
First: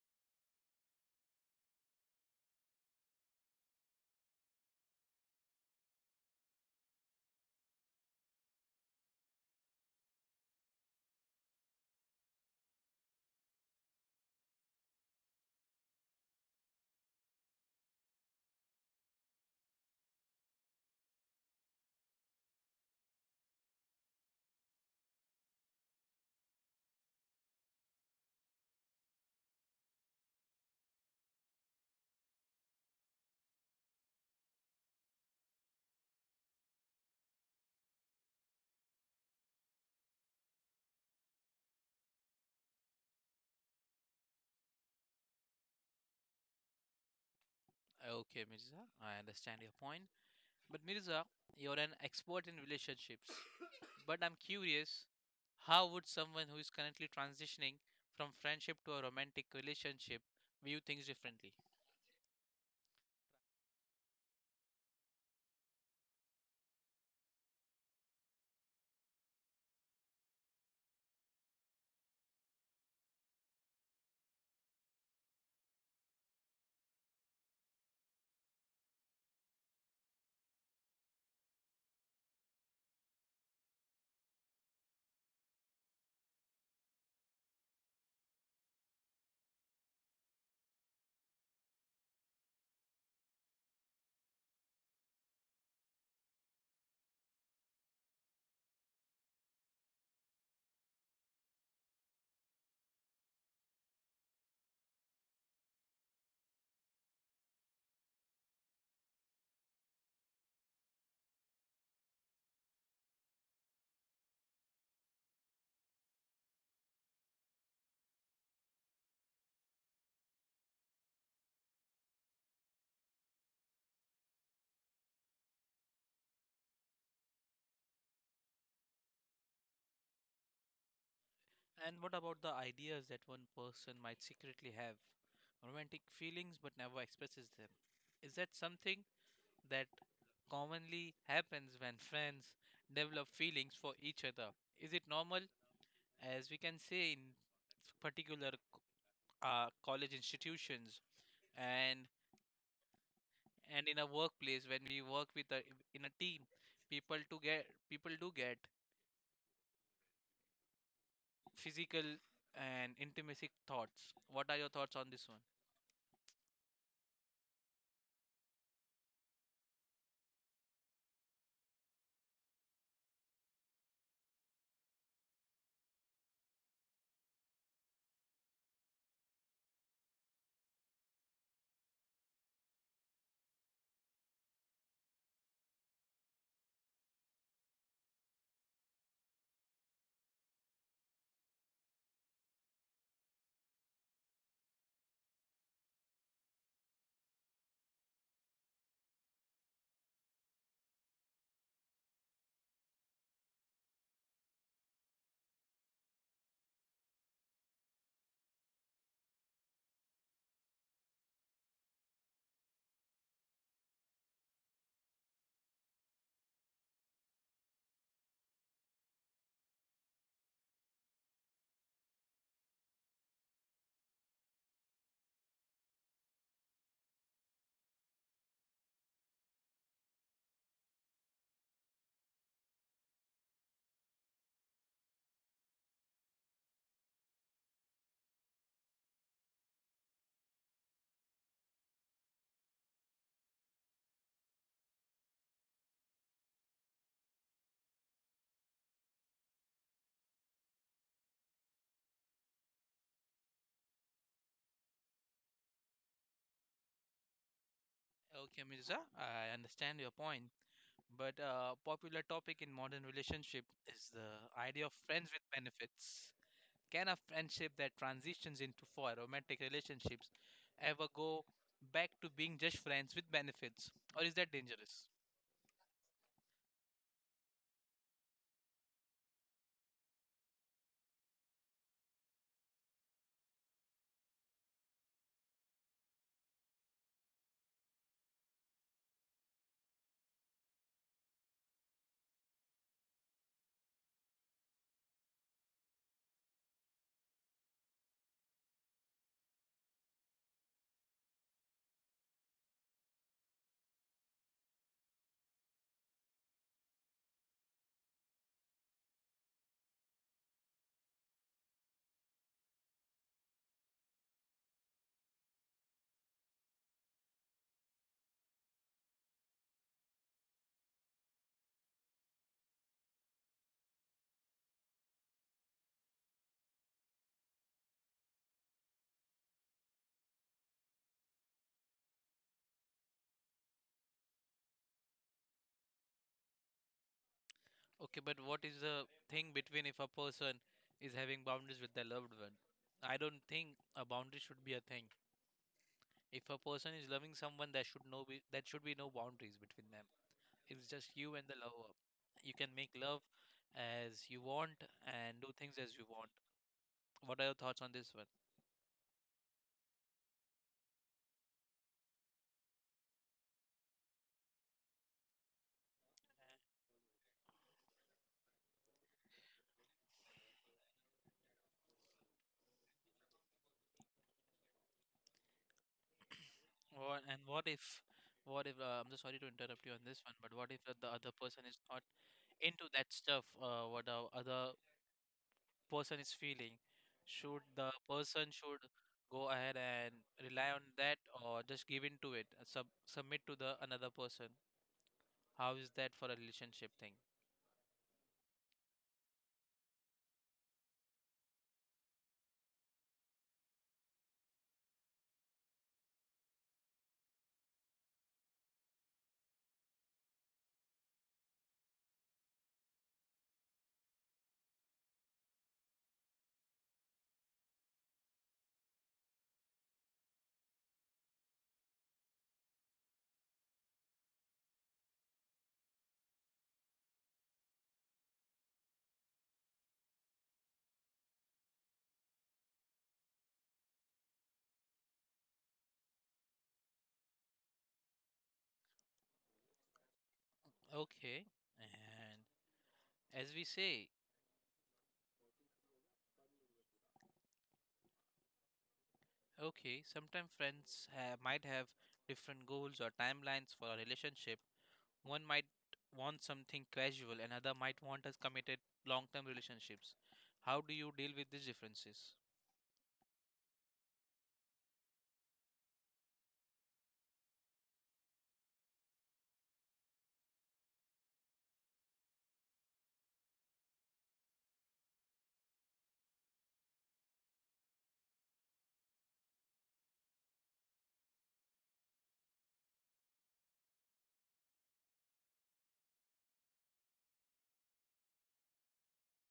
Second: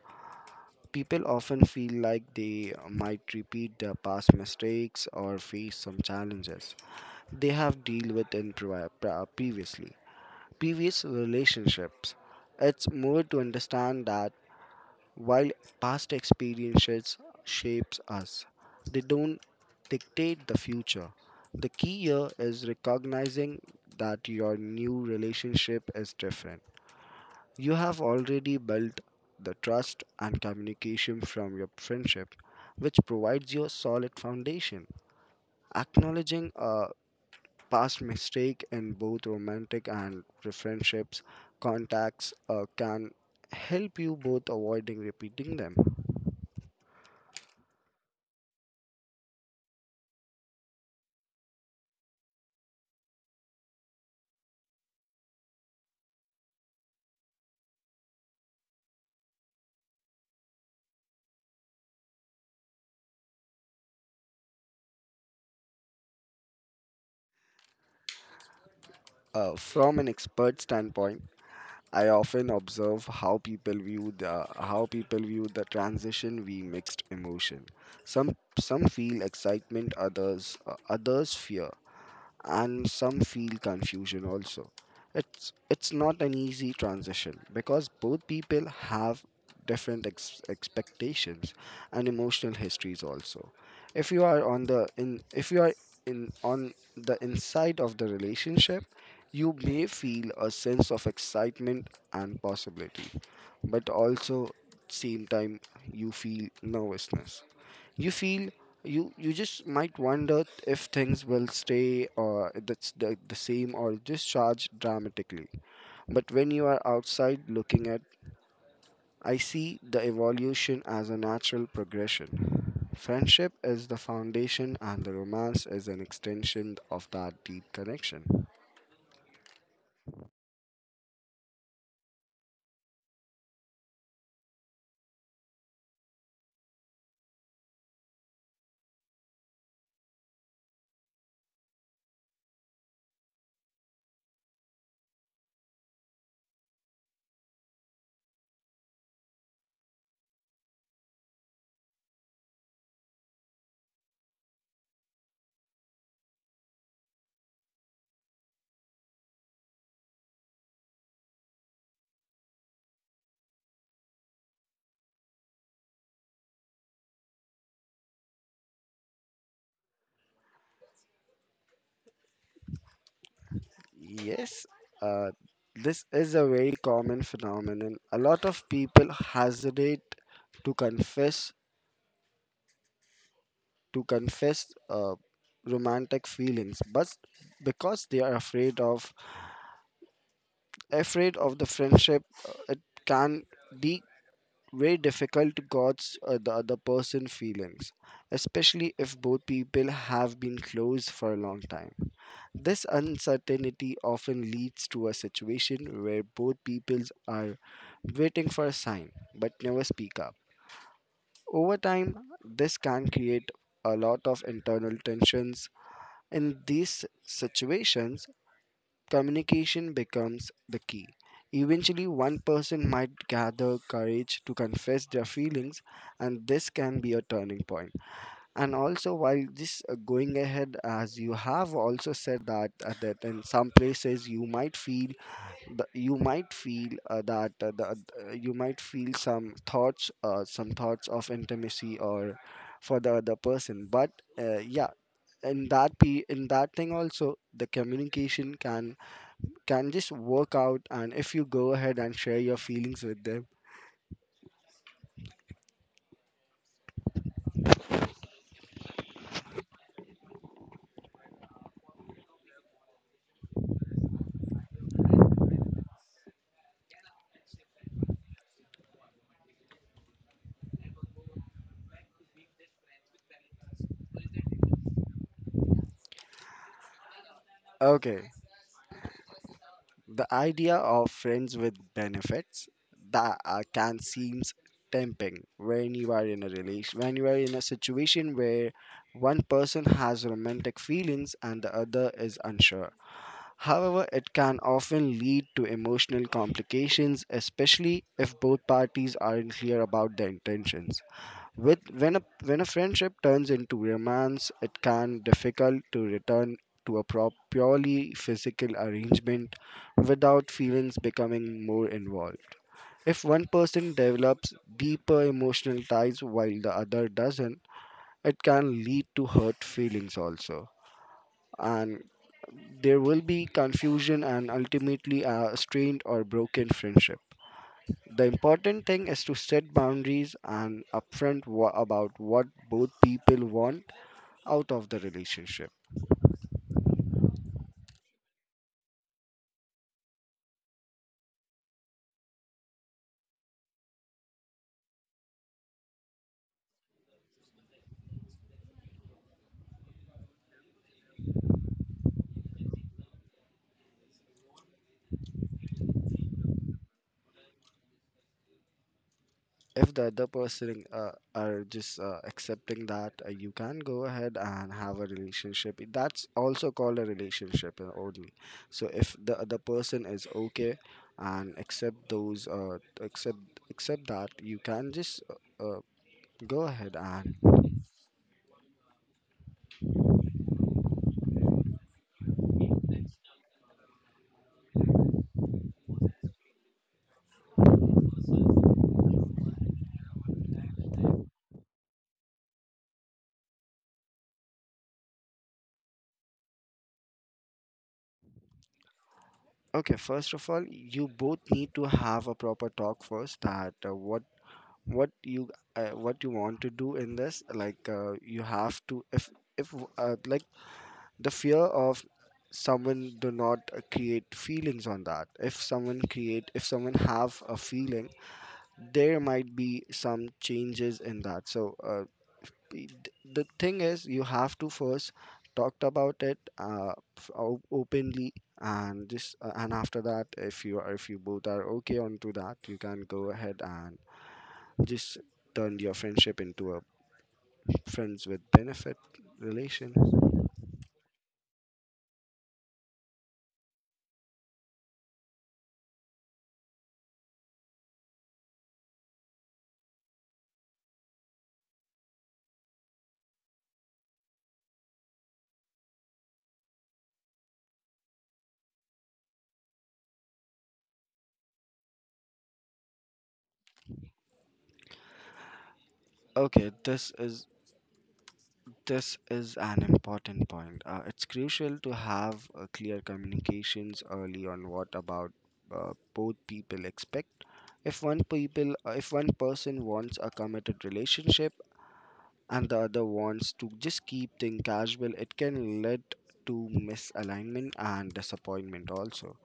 Speaker 2: People often feel like they might repeat their past mistakes or face some challenges they have dealt with in previously previous relationships. It's more to understand that while past experiences shapes us, they don't dictate the future. The key here is recognizing that your new relationship is different. You have already built the trust and communication from your friendship, which provides you a solid foundation. Acknowledging a past mistake in both romantic and friendships contacts can help you both avoiding repeating them.
Speaker 1: Okay, Mirza, I understand your point. But Mirza, you're an expert in relationships, but I'm curious, how would someone who is currently transitioning from friendship to a romantic relationship view things differently?
Speaker 2: From an expert standpoint, I often observe how people view the transition we mixed emotion. Some feel excitement, others others fear, and some feel confusion also. It's not an easy transition because both people have different expectations and emotional histories also. If you are in on the inside of the relationship, you may feel a sense of excitement and possibility, but also same time you feel nervousness, you feel, you just might wonder if things will stay or that's the same or just charge dramatically. But when you are outside looking at, I see the evolution as a natural progression. Friendship is the foundation and the romance is an extension of that deep connection.
Speaker 1: And what about the ideas that one person might secretly have? Romantic feelings but never expresses them. Is that something that commonly happens when friends develop feelings for each other? Is it normal, as we can say in particular college institutions and in a workplace when we work with in a team, people do get physical and intimacy thoughts. What are your thoughts on this one?
Speaker 2: Yes. uh, this is a very common phenomenon. A lot of people hesitate to confess, to confess romantic feelings, but because they are afraid of, afraid of the friendship. It can be very difficult to gauge the other person feelings, especially if both people have been close for a long time. This uncertainty often leads to a situation where both peoples are waiting for a sign but never speak up. Over time, this can create a lot of internal tensions. In these situations, communication becomes the key. Eventually, one person might gather courage to confess their feelings, and this can be a turning point. And also, while this going ahead, as you have also said that that in some places you might feel you might feel you might feel some thoughts of intimacy or for the other person. But uh, yeah, in that p in that thing also the communication can just work out, and if you go ahead and share your feelings with them.
Speaker 1: Okay, Mirza, I understand your point, but a popular topic in modern relationship is the idea of friends with benefits. Can a friendship that transitions into for romantic relationships ever go back to being just friends with benefits, or is that dangerous?
Speaker 2: Okay, the idea of friends with benefits, that can seems tempting when you are in a situation where one person has romantic feelings and the other is unsure. However, it can often lead to emotional complications, especially if both parties aren't clear about their intentions. With when a friendship turns into romance, it can difficult to return to a purely physical arrangement without feelings becoming more involved. If one person develops deeper emotional ties while the other doesn't, it can lead to hurt feelings also. And there will be confusion and ultimately a strained or broken friendship. The important thing is to set boundaries and upfront about what both people want out of the relationship.
Speaker 1: Okay, but what is the thing between if a person is having boundaries with their loved one? I don't think a boundary should be a thing. If a person is loving someone, there should be no boundaries between them. It's just you and the lover. You can make love as you want and do things as you want. What are your thoughts on this one?
Speaker 2: If the other person are just accepting that, you can go ahead and have a relationship. That's also called a relationship only. So if the other person is okay and accept those, accept that, you can just uh, uh, go ahead
Speaker 1: What, and
Speaker 2: and.
Speaker 1: what if, I'm just sorry to interrupt you on this one, but what if the other person is not into that stuff, what the other person is feeling? Should the person should go ahead and rely on that or just give in to it, submit to the another person? How is that for a relationship thing?
Speaker 2: Okay, first of all, you both need to have a proper talk first that what what you what you want to do in this, like you have to. If like, the fear of someone do not create feelings on that. If someone create if someone have a feeling, there might be some changes in that. So the thing is, you have to first talked about it openly, and just and after that, if you are if you both are okay onto that, you can go ahead and just turned your friendship into a friends with benefit relation.
Speaker 1: Okay. And as we say, okay, sometimes might have different goals or timelines for a relationship. One might want something casual, another might want a committed long term relationships. How do you deal with these differences?
Speaker 2: Okay, this is an important point. It's crucial to have clear communications early on what about both people expect. If one person wants a committed relationship and the other wants to just keep things casual, it can lead to misalignment and disappointment also.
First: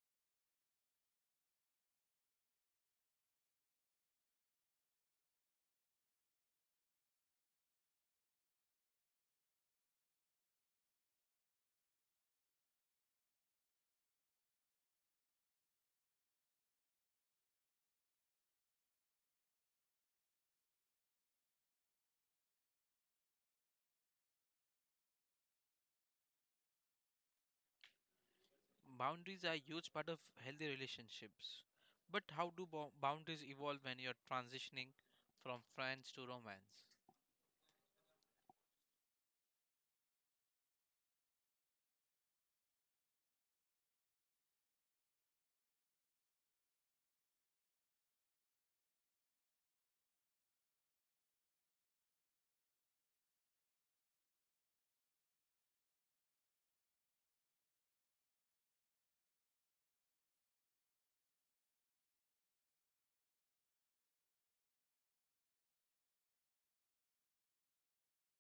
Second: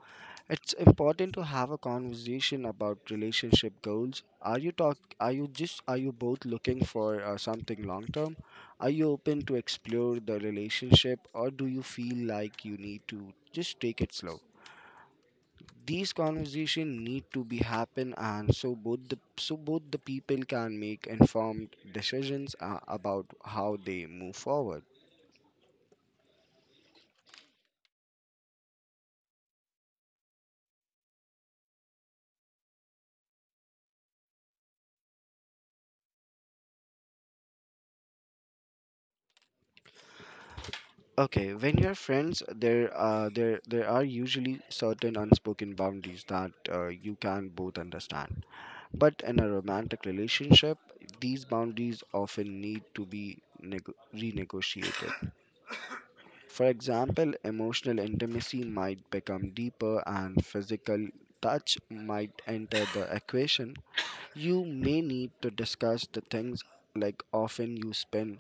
Speaker 2: It's important to have a conversation about relationship goals. Are you talk are you just are you both looking for something long term? Are you open to explore the relationship, or do you feel like you need to just take it slow? These conversations need to be happen, and so both the people can make informed decisions about how they move forward.
Speaker 1: Boundaries are a huge part of healthy relationships. But how do boundaries evolve when you're transitioning from friends to romance?
Speaker 2: Okay, when you're friends, there there are usually certain unspoken boundaries that you can both understand. But in a romantic relationship, these boundaries often need to be renegotiated. For example, emotional intimacy might become deeper, and physical touch might enter the equation. You may need to discuss the things like often you spend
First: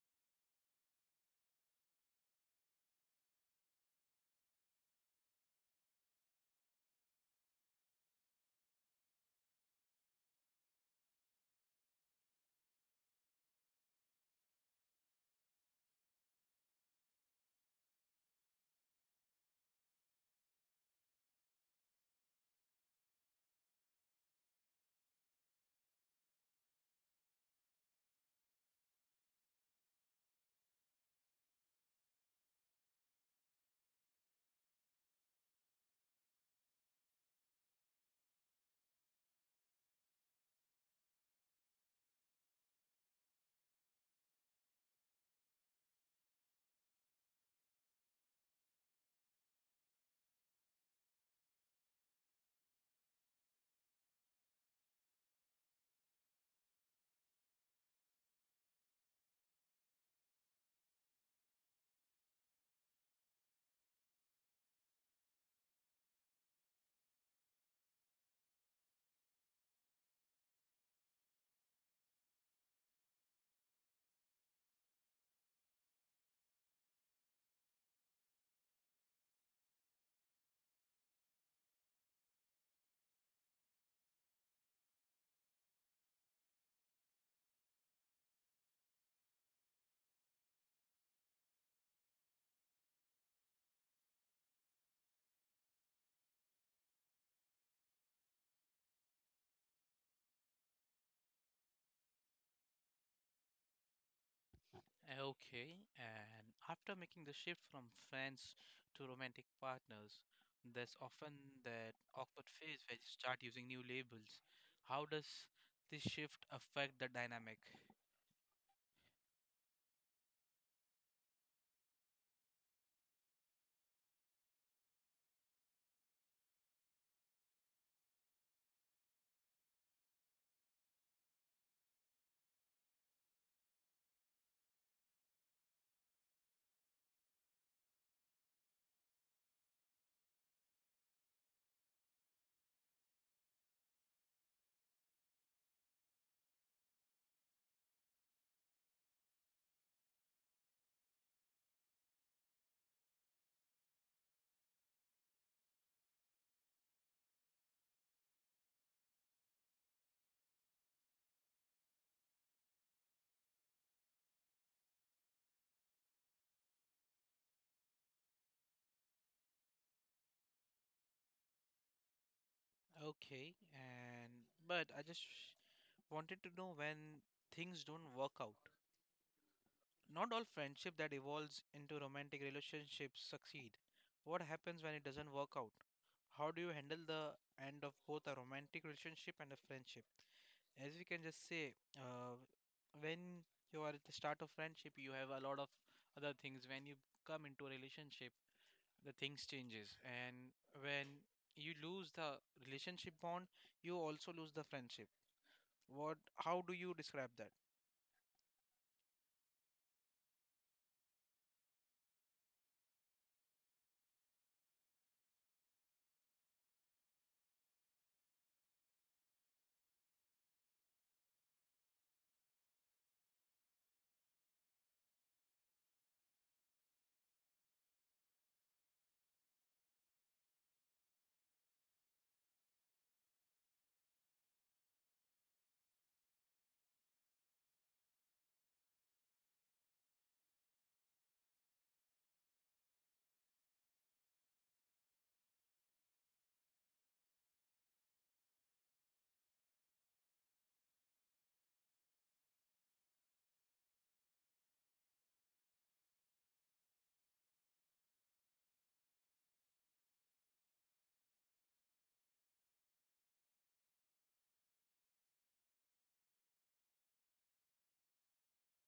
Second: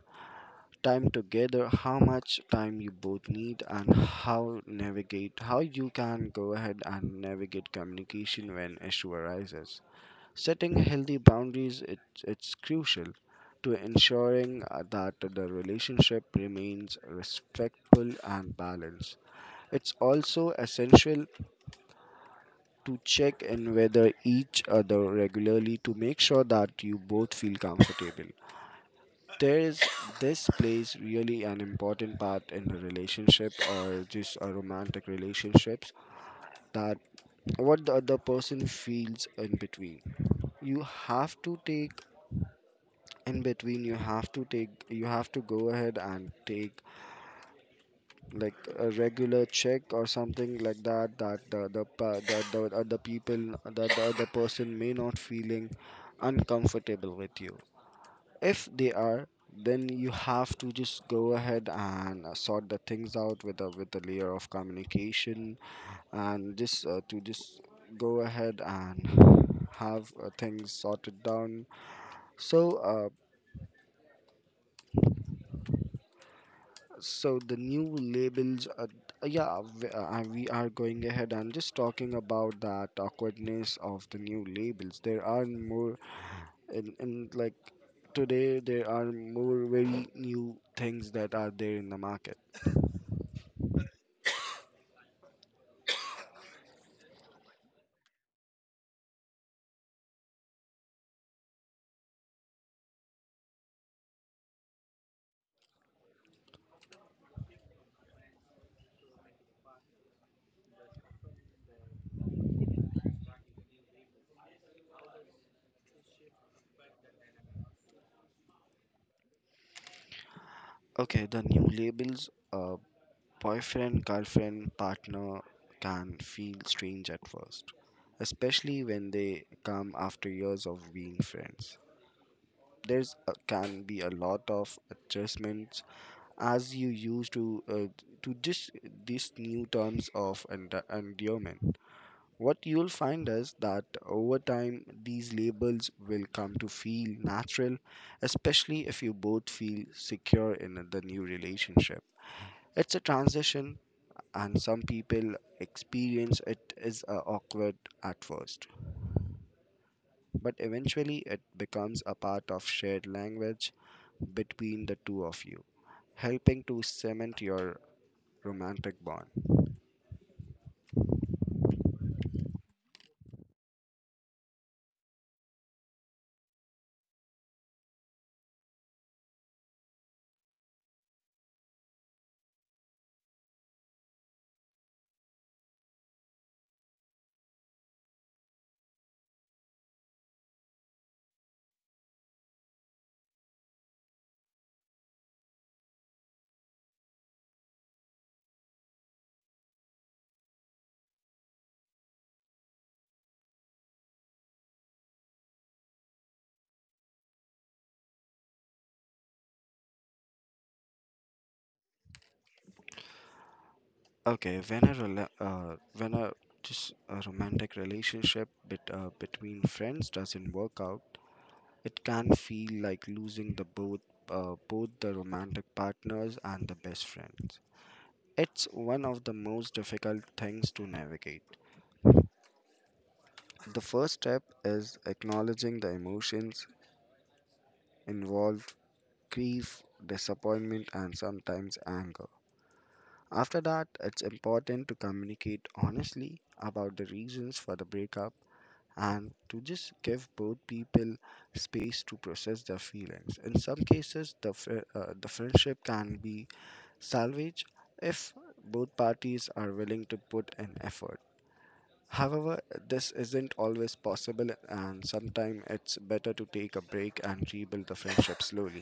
Speaker 2: time together, how much time you both need, and how you can go ahead and navigate communication when issue arises. Setting healthy boundaries, it's crucial to ensuring that the relationship remains respectful and balanced. It's also essential to check in with each other regularly to make sure that you both feel comfortable. There is, this plays really an important part in a relationship or just a romantic relationships, that what the other person feels in between You have to take, in between you have to take, you have to go ahead and take like a regular check or something like that, that the other people, that the other person may not feeling uncomfortable with you. If they are, then you have to just go ahead and sort the things out with a layer of communication, and just to just go ahead and have things sorted down. So uh, so the new labels, yeah, we are going ahead and just talking about that awkwardness of the new labels. There are more, in like today, there are more very new things that are there in the market.
Speaker 1: Okay, and after making the shift from friends to romantic partners, there's often that awkward phase where you start using new labels. How does this shift affect the dynamic?
Speaker 2: Okay, the new labels, boyfriend, girlfriend, partner, can feel strange at first, especially when they come after years of being friends. There's a, can be a lot of adjustments as you used to just these new terms of endearment. What you'll find is that over time these labels will come to feel natural, especially if you both feel secure in the new relationship. It's a transition, and some people experience it is awkward at first, but eventually it becomes a part of shared language between the two of you, helping to cement your romantic bond.
Speaker 1: Okay, and but I just wanted to know when things don't work out. Not all friendship that evolves into romantic relationships succeed. What happens when it doesn't work out? How do you handle the end of both a romantic relationship and a friendship? As we can just say, uh, when you are at the start of friendship, you have a lot of other things. When you come into a relationship, the things changes, and when you lose the relationship bond, you also lose the friendship. What? How do you describe that?
Speaker 2: Okay, when a just a romantic relationship between friends doesn't work out, it can feel like losing the both both the romantic partners and the best friends. It's one of the most difficult things to navigate. The first step is acknowledging the emotions involved: grief, disappointment, and sometimes anger. After that, it's important to communicate honestly about the reasons for the breakup and to just give both people space to process their feelings. In some cases, the friendship can be salvaged if both parties are willing to put in effort. However, this isn't always possible, and sometimes it's better to take a break and rebuild the friendship slowly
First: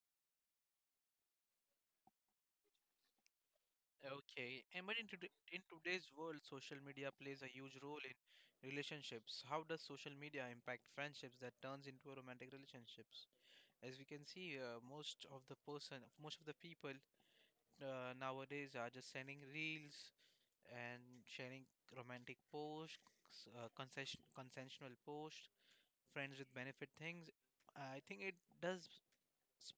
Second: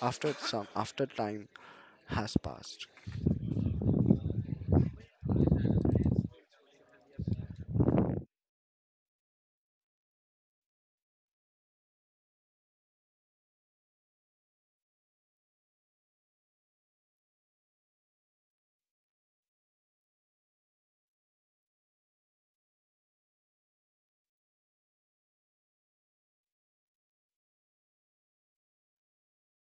Speaker 2: after some after time has passed.
Speaker 1: Okay, and but today in today's world, social media plays a huge role in relationships. How does social media impact friendships that turns into a romantic relationships? As we can see, most of the people nowadays are just sending reels and sharing romantic posts, consensual posts, friends with benefit things. I think it does s-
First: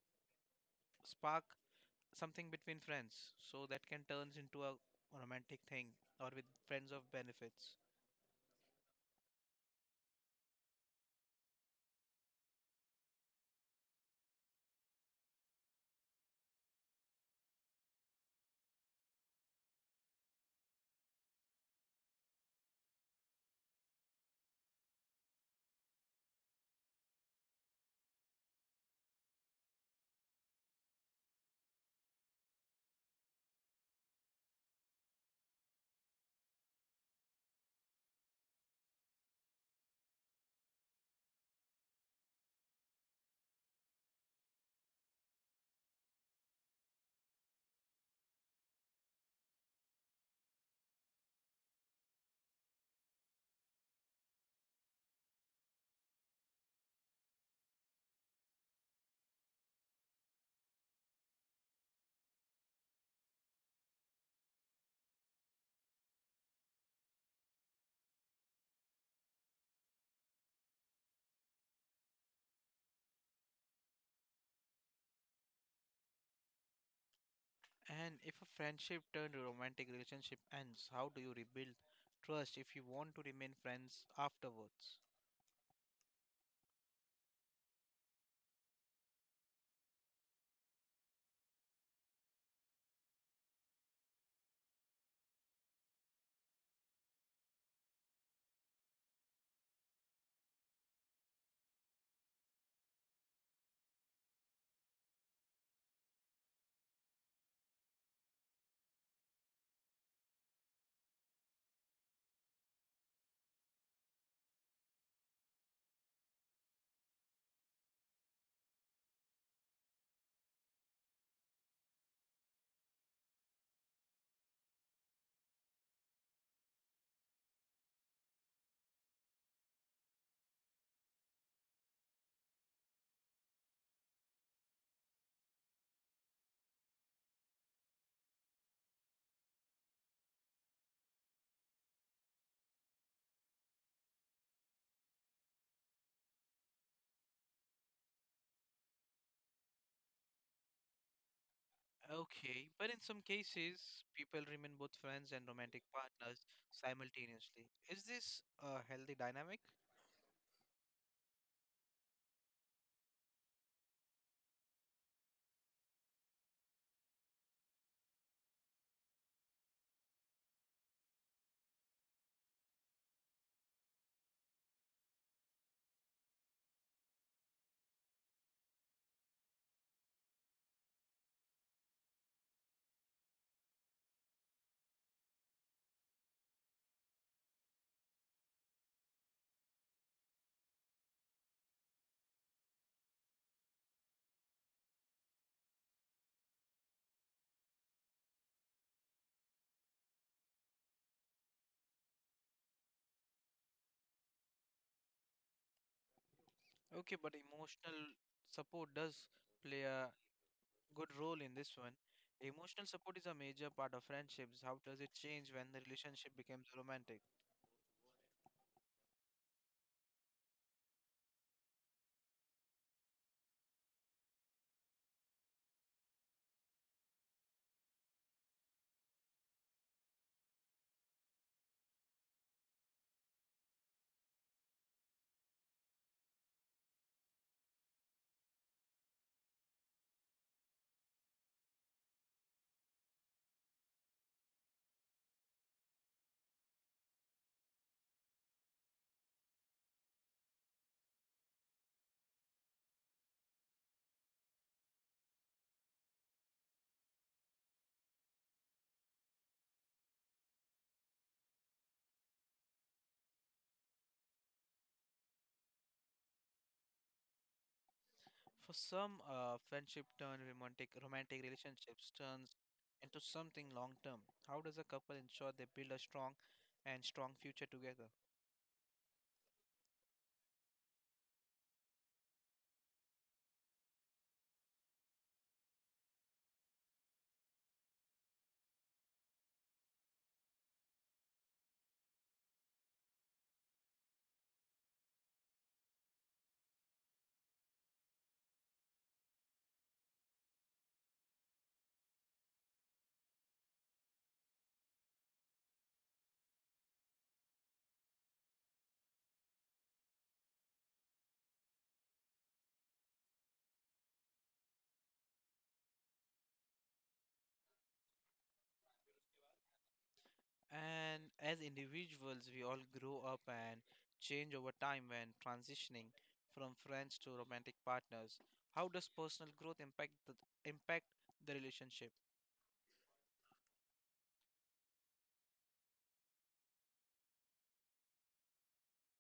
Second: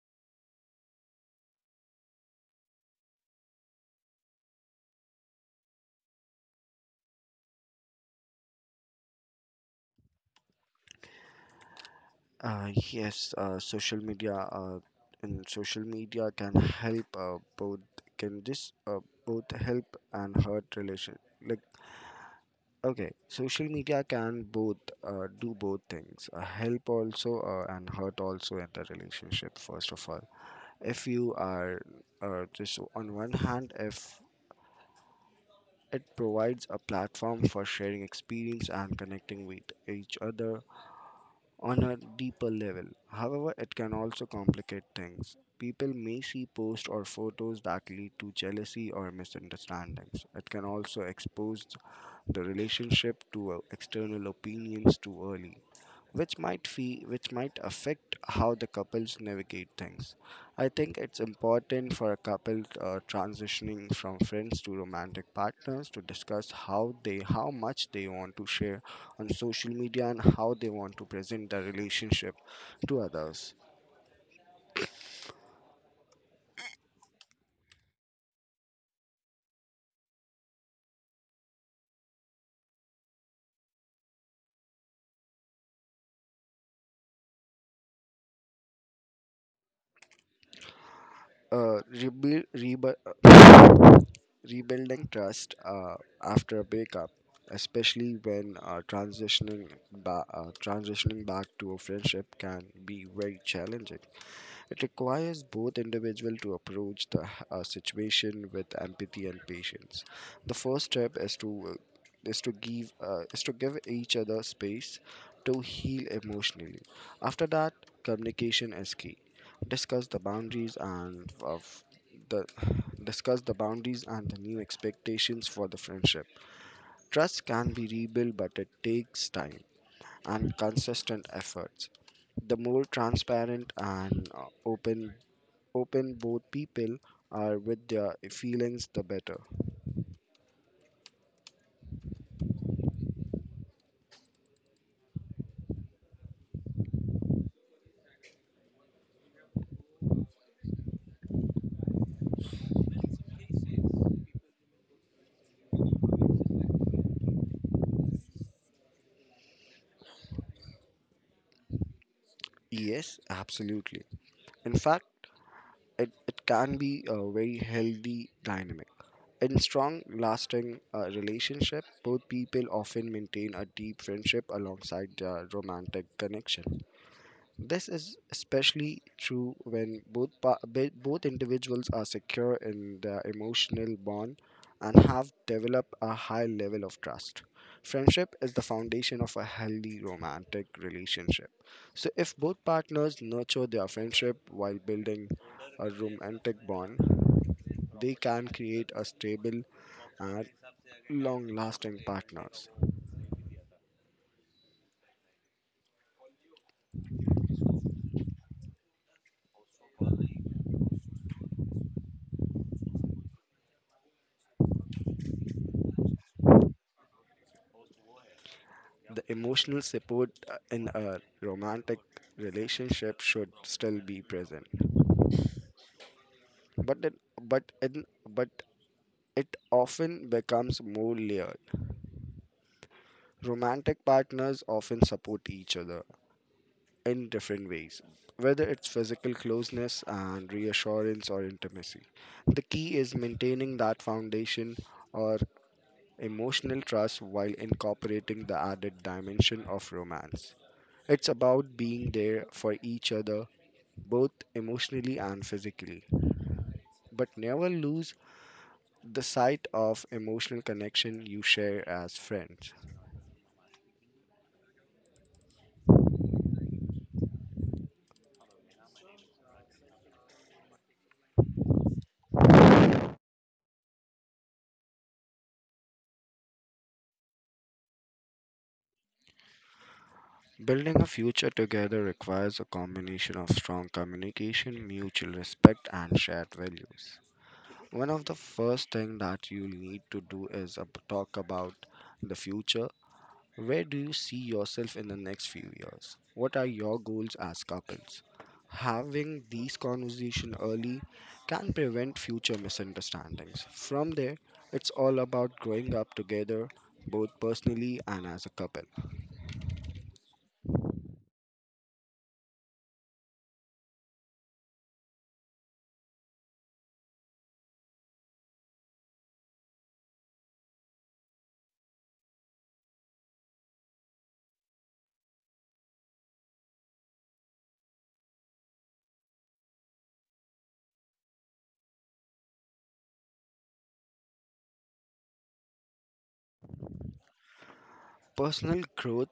Speaker 1: spark something between friends, so that can turns into a romantic thing or with friends of benefits.
Speaker 2: Yes, social media and social media can help both can this both help and hurt relation. Like okay, social media can both do both things, help also and hurt also in the relationship. First of all, if you are just, on one hand, if it provides a platform for sharing experience and connecting with each other on a deeper level. However, it can also complicate things. People may see posts or photos that lead to jealousy or misunderstandings. It can also expose the relationship to external opinions too early, which which might affect how the couples navigate things. I think it's important for a couple transitioning from friends to romantic partners to discuss how much they want to share on social media and how they want to present their relationship to others.
Speaker 1: And if a friendship turned to romantic relationship ends, how do you rebuild trust if you want to remain friends afterwards?
Speaker 2: uh, rebu- rebu- uh, Rebuilding trust after a breakup, especially when transitioning transitioning back to a friendship, can be very challenging. It requires both individual to approach the situation with empathy and patience. The first step is to is to give each other space to heal emotionally. After that, communication is key. Discuss the boundaries and of the discuss the boundaries and the new expectations for the friendship. Trust can be rebuilt, but it takes time and consistent efforts. The more transparent and open both people are with their feelings, the better.
Speaker 1: Okay, but in some cases, people remain both friends and romantic partners simultaneously. Is this a healthy dynamic?
Speaker 2: Yes, absolutely. In fact, it can be a very healthy dynamic. In strong, lasting relationship, both people often maintain a deep friendship alongside their romantic connection. This is especially true when both individuals are secure in their emotional bond and have developed a high level of trust. Friendship is the foundation of a healthy romantic relationship. So if both partners nurture their friendship while building a romantic bond, they can create a stable and long-lasting partners.
Speaker 1: Okay, but emotional support does play a good role in this one. Emotional support is a major part of friendships. How does it change when the relationship becomes romantic?
Speaker 2: The emotional support in a romantic relationship should still be present, but but it often becomes more layered. Romantic partners often support each other in different ways, whether it's physical closeness and reassurance or intimacy. The key is maintaining that foundation or emotional trust while incorporating the added dimension of romance. It's about being there for each other both emotionally and physically, but never lose the sight of emotional connection you share as friends.
Speaker 1: For some, friendship turn romantic romantic relationships turns into something long term. How does a couple ensure they build a strong and strong future together?
Speaker 2: Building a future together requires a combination of strong communication, mutual respect, and shared values. One of the first thing that you need to do is talk about the future. Where do you see yourself in the next few years? What are your goals as couples? Having these conversations early can prevent future misunderstandings. From there, it's all about growing up together, both personally and as a couple.
Speaker 1: And as individuals, we all grow up and change over time when transitioning from friends to romantic partners. How does personal growth impact the relationship?
Speaker 2: Personal growth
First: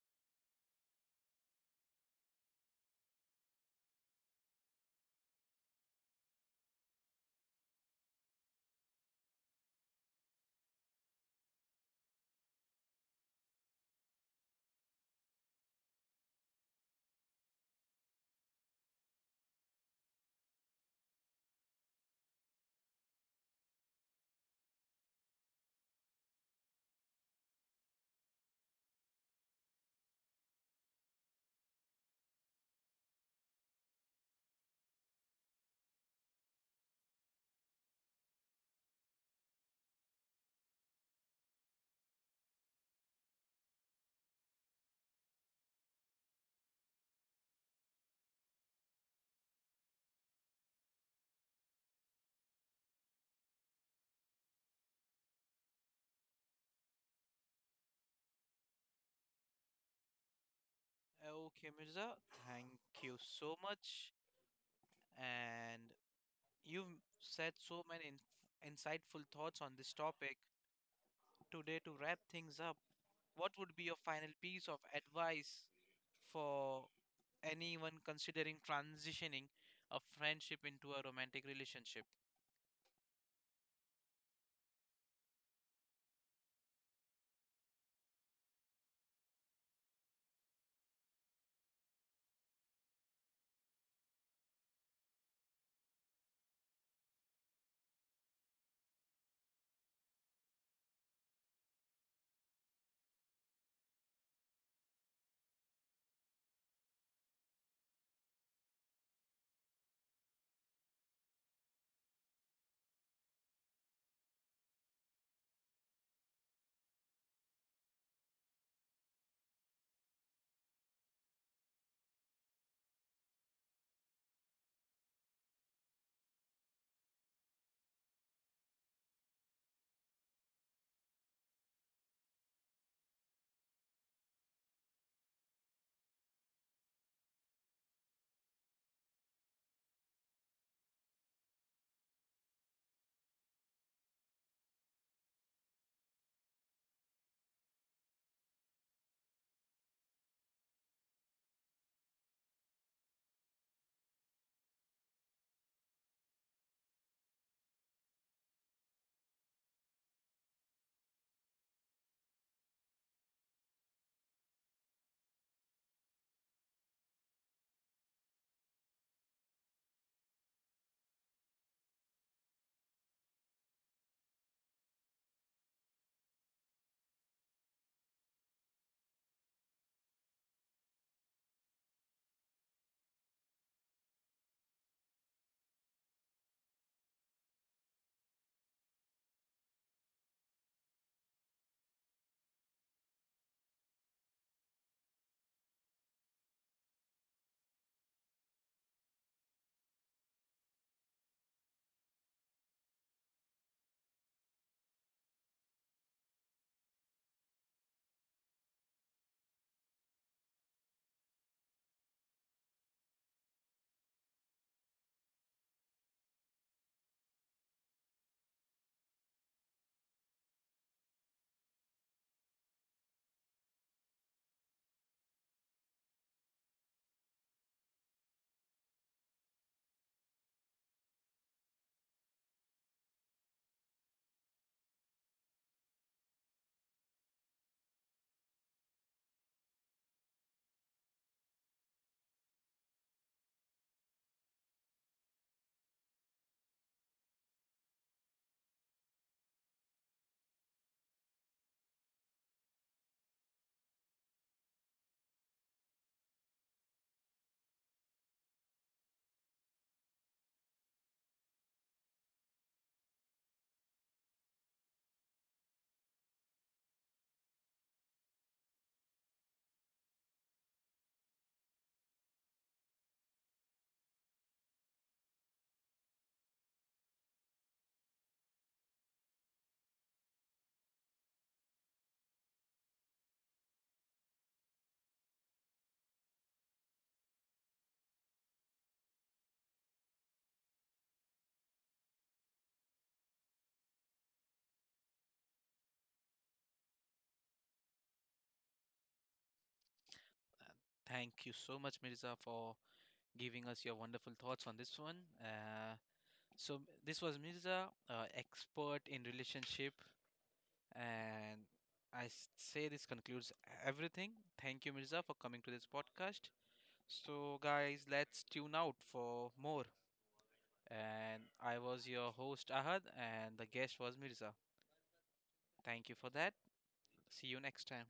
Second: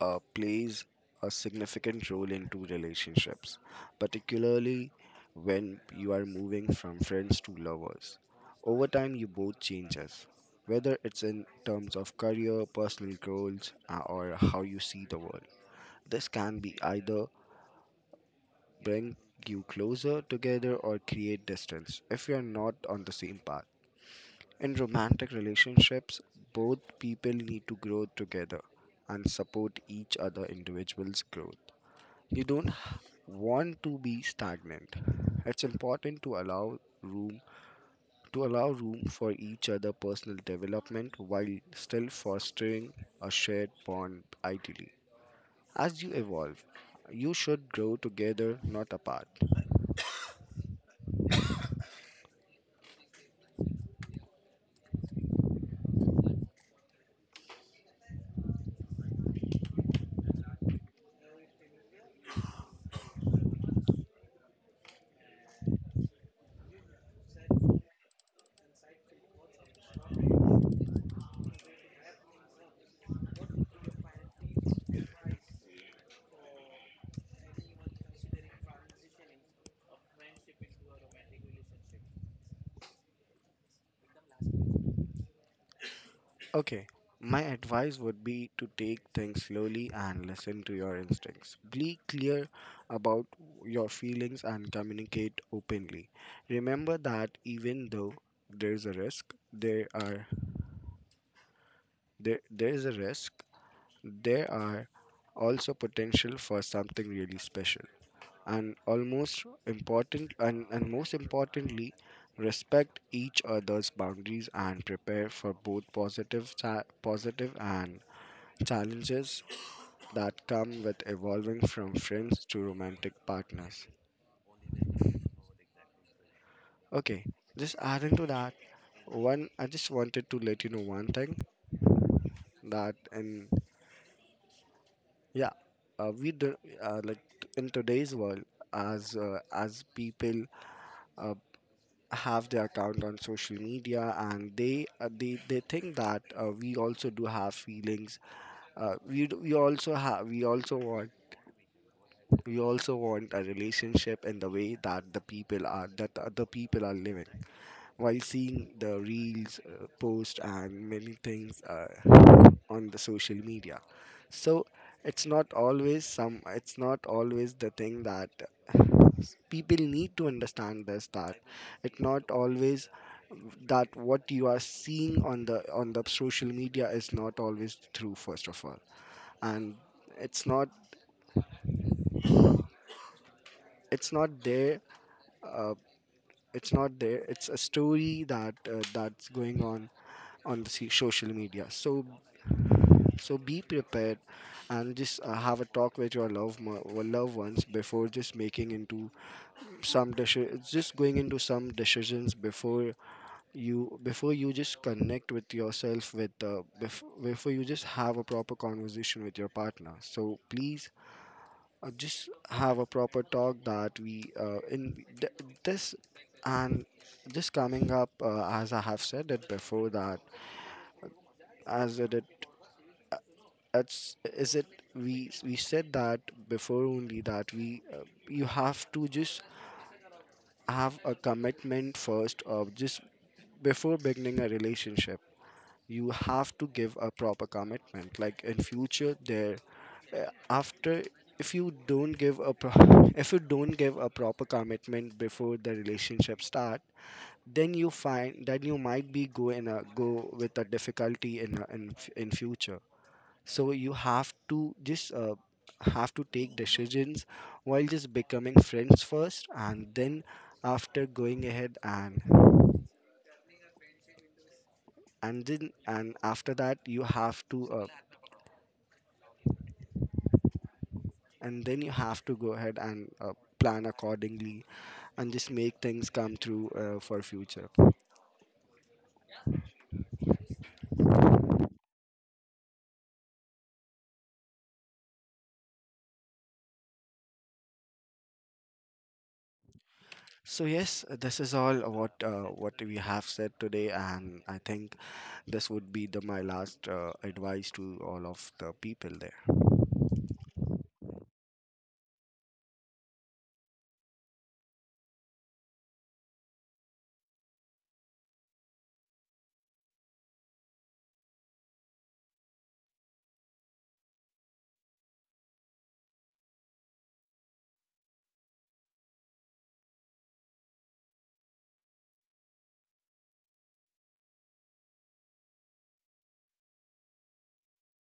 Speaker 2: plays a significant role into relationships, particularly when you are moving from friends to lovers. Over time, you both changes, whether it's in terms of career, personal goals, or how you see the world. This can be either bring you closer together or create distance if you are not on the same path. In romantic relationships, both people need to grow together and support each other individuals' growth. You don't want to be stagnant. It's important to allow room for each other personal development while still fostering a shared bond ideally. As you evolve, you should grow together, not apart.
Speaker 1: Okay, Mirza, thank you so much. And you've said so many insightful thoughts on this topic. Today, to wrap things up, what would be your final piece of advice for anyone considering transitioning a friendship into a romantic relationship.
Speaker 2: Okay. My advice would be to take things slowly and listen to your instincts. Be clear about your feelings and communicate openly. Remember that even though there's a risk, there is a risk. There are also potential for something really special. And almost important and most importantly, respect each other's boundaries and prepare for both positive and challenges that come with evolving from friends to romantic partners. Okay, just adding to that, one, I just wanted to let you know one thing, that in, yeah, we do, in today's world, as people uh, have their account on social media, and they think that we also do have feelings. We do, we also want a relationship in the way that the people are that the other people are living while seeing the reels, post, and many things on the social media. So it's not always some. It's not always the thing, that people need to understand this, that it's not always that what you are seeing on the social media is not always true. First of all, and it's not. it's not there. Uh, it's not there. It's a story that that's going on the social media. So be prepared and just have a talk with your loved mo- or loved ones before just making into some decisions, just going into some decisions, before you just connect with yourself with before you just have a proper conversation with your partner. So please just have a proper talk that we this, and just coming up, as I have said it before, that as it did, that's is it, we said that before only, that we you have to just have a commitment first, of just before beginning a relationship you have to give a proper commitment, like in future there, after if you don't give a if you don't give a proper commitment before the relationship start, then you find that you might be go with a difficulty in a, in future. So you have to just have to take decisions while just becoming friends first, and then after going ahead, and then, and after that, you have to and then you have to go ahead and plan accordingly and just make things come through for future. So yes, this is all what we have said today, and I think this would be the my last advice to all of the people there.
Speaker 1: Thank you so much, Mirza, for giving us your wonderful thoughts on this one. So this was Mirza, expert in relationship, and say this concludes everything. Thank you, Mirza, for coming to this podcast. So guys, let's tune out for more. And I was your host Ahad, and the guest was Mirza. Thank you for that. See you next time.